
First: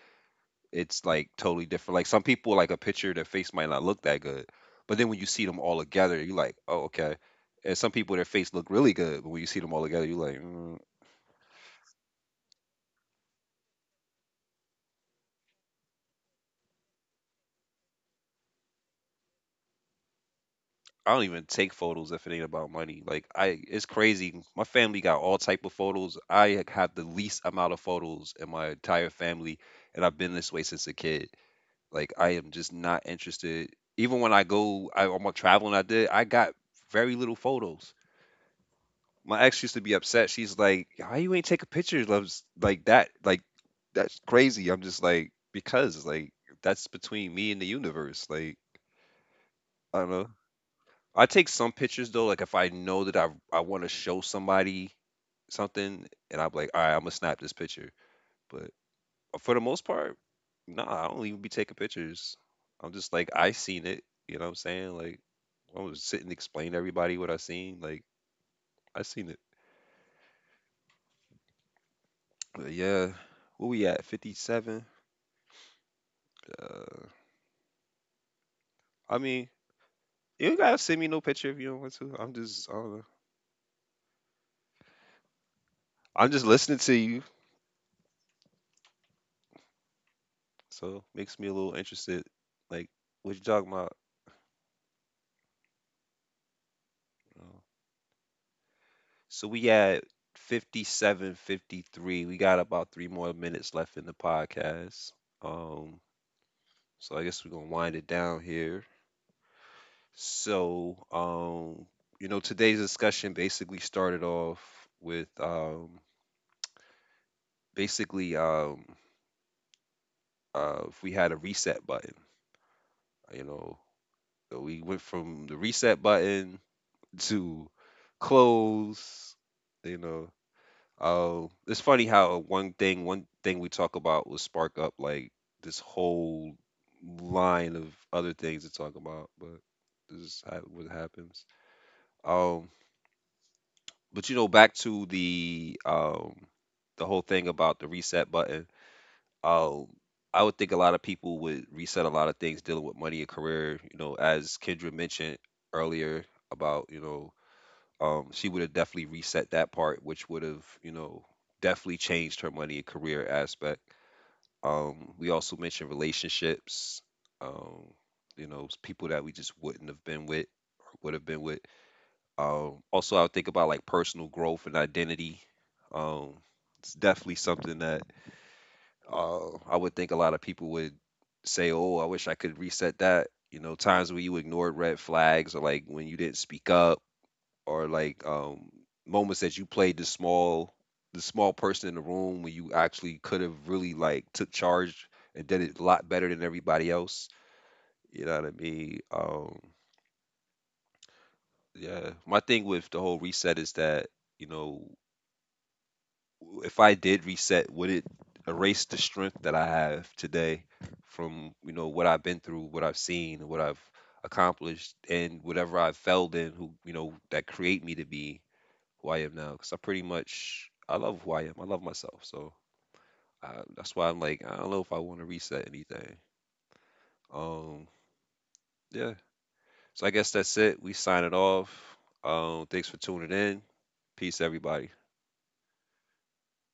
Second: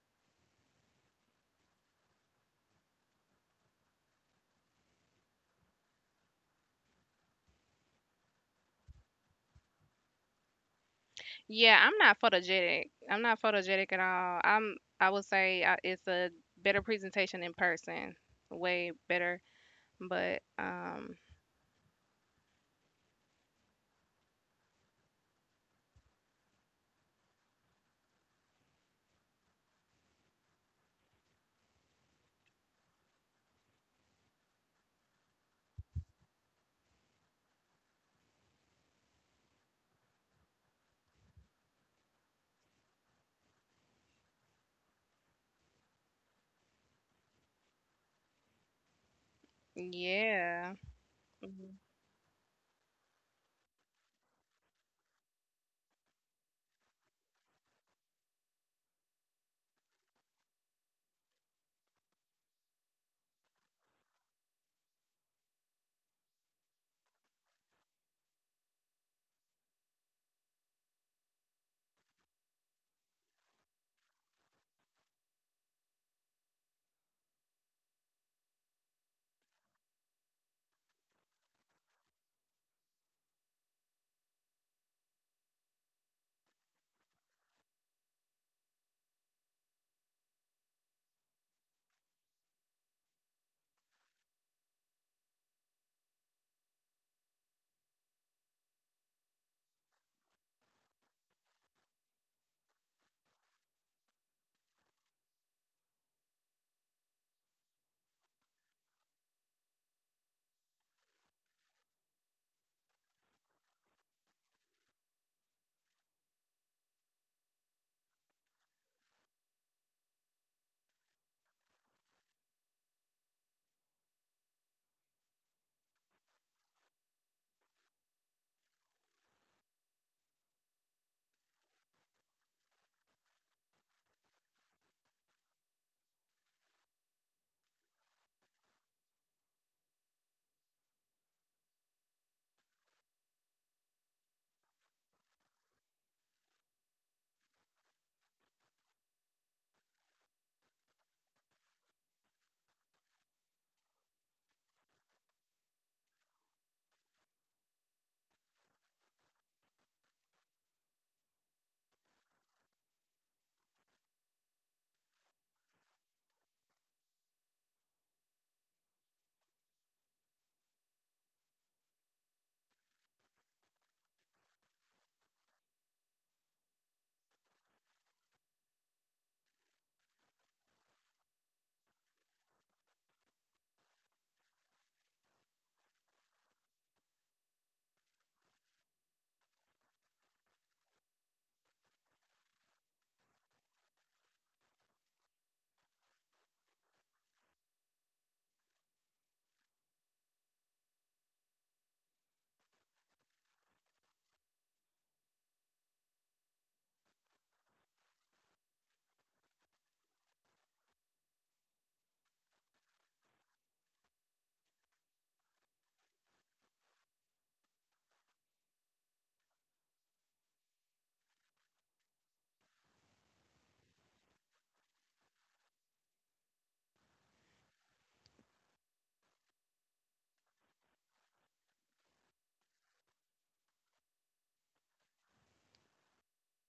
it's like totally different. Like some people like a picture, their face might not look that good, but then when you see them all together, you're like, oh okay. And some people, their face look really good, but when you see them all together, you're like, "Mm." yeah, I'm not photogenic. I'm not photogenic at all. I would say it's a better presentation in person, way better. But I don't even take photos if it ain't about money. Like it's crazy. My family got all type of photos. I have the least amount of photos in my entire family, and I've been this way since a kid. Like I am just not interested. Even when I go, I'm a traveling. I did. I got very little photos. My ex used to be upset. She's like, "How you ain't take a picture of like that? Like that's crazy." I'm just like, because like that's between me and the universe. Like I don't know. yeah. I take some Mm-hmm. pictures though, like if I know that I want to show somebody something, and I'm like, all right, I'm gonna snap this picture. But for the most part, nah, I don't even be taking pictures. I'm just like, I seen it. You know what I'm saying? Like, I was sitting and explain to everybody what I seen. Like, I seen it. But yeah, where we at? 57. Uh, I mean, you ain't gotta send me no picture if you don't want to. I'm just, I don't know. I'm just listening to you, so makes me a little interested. Like, what you talking about? So we at 57, 53. We got about 3 more minutes left in the podcast. Um, so I guess we're gonna wind it down here. So, you know, today's discussion basically started off with basically, if we had a reset button, you know, so we went from the reset button to close, you know. Oh, it's funny how one thing we talk about will spark up like this whole line of other things to talk about, but this is how, what happens. Um, but you know, back to the whole thing about the reset button. Um, I would think a lot of people would reset a lot of things dealing with money and career. You know, as Kendra mentioned earlier about, you know, she would have definitely reset that part, which would have, you know, definitely changed her money and career aspect. We also mentioned relationships, um, you know, people that we just wouldn't have been with or would have been with. Also, I would think about like personal growth and identity. Um, it's definitely something that, I would think a lot of people would say, "Oh, I wish I could reset that." You know, times when you ignored red flags or like when you didn't speak up, or like moments that you played the small person in the room when you actually could have really like took charge and did it a lot better than everybody else. You know what I mean? Yeah. My thing with the whole reset is that, you know, if I did reset, would it erase the strength that I have today from, you know, what I've been through, what I've seen, what I've accomplished, and whatever I've failed in, who, you know, that create me to be who I am now because I pretty much I love who I am. I love myself, so that's why I'm like I don't know if I want to reset anything. Um, yeah. So I guess that's it. We sign it off. Thanks for tuning in. Peace, everybody.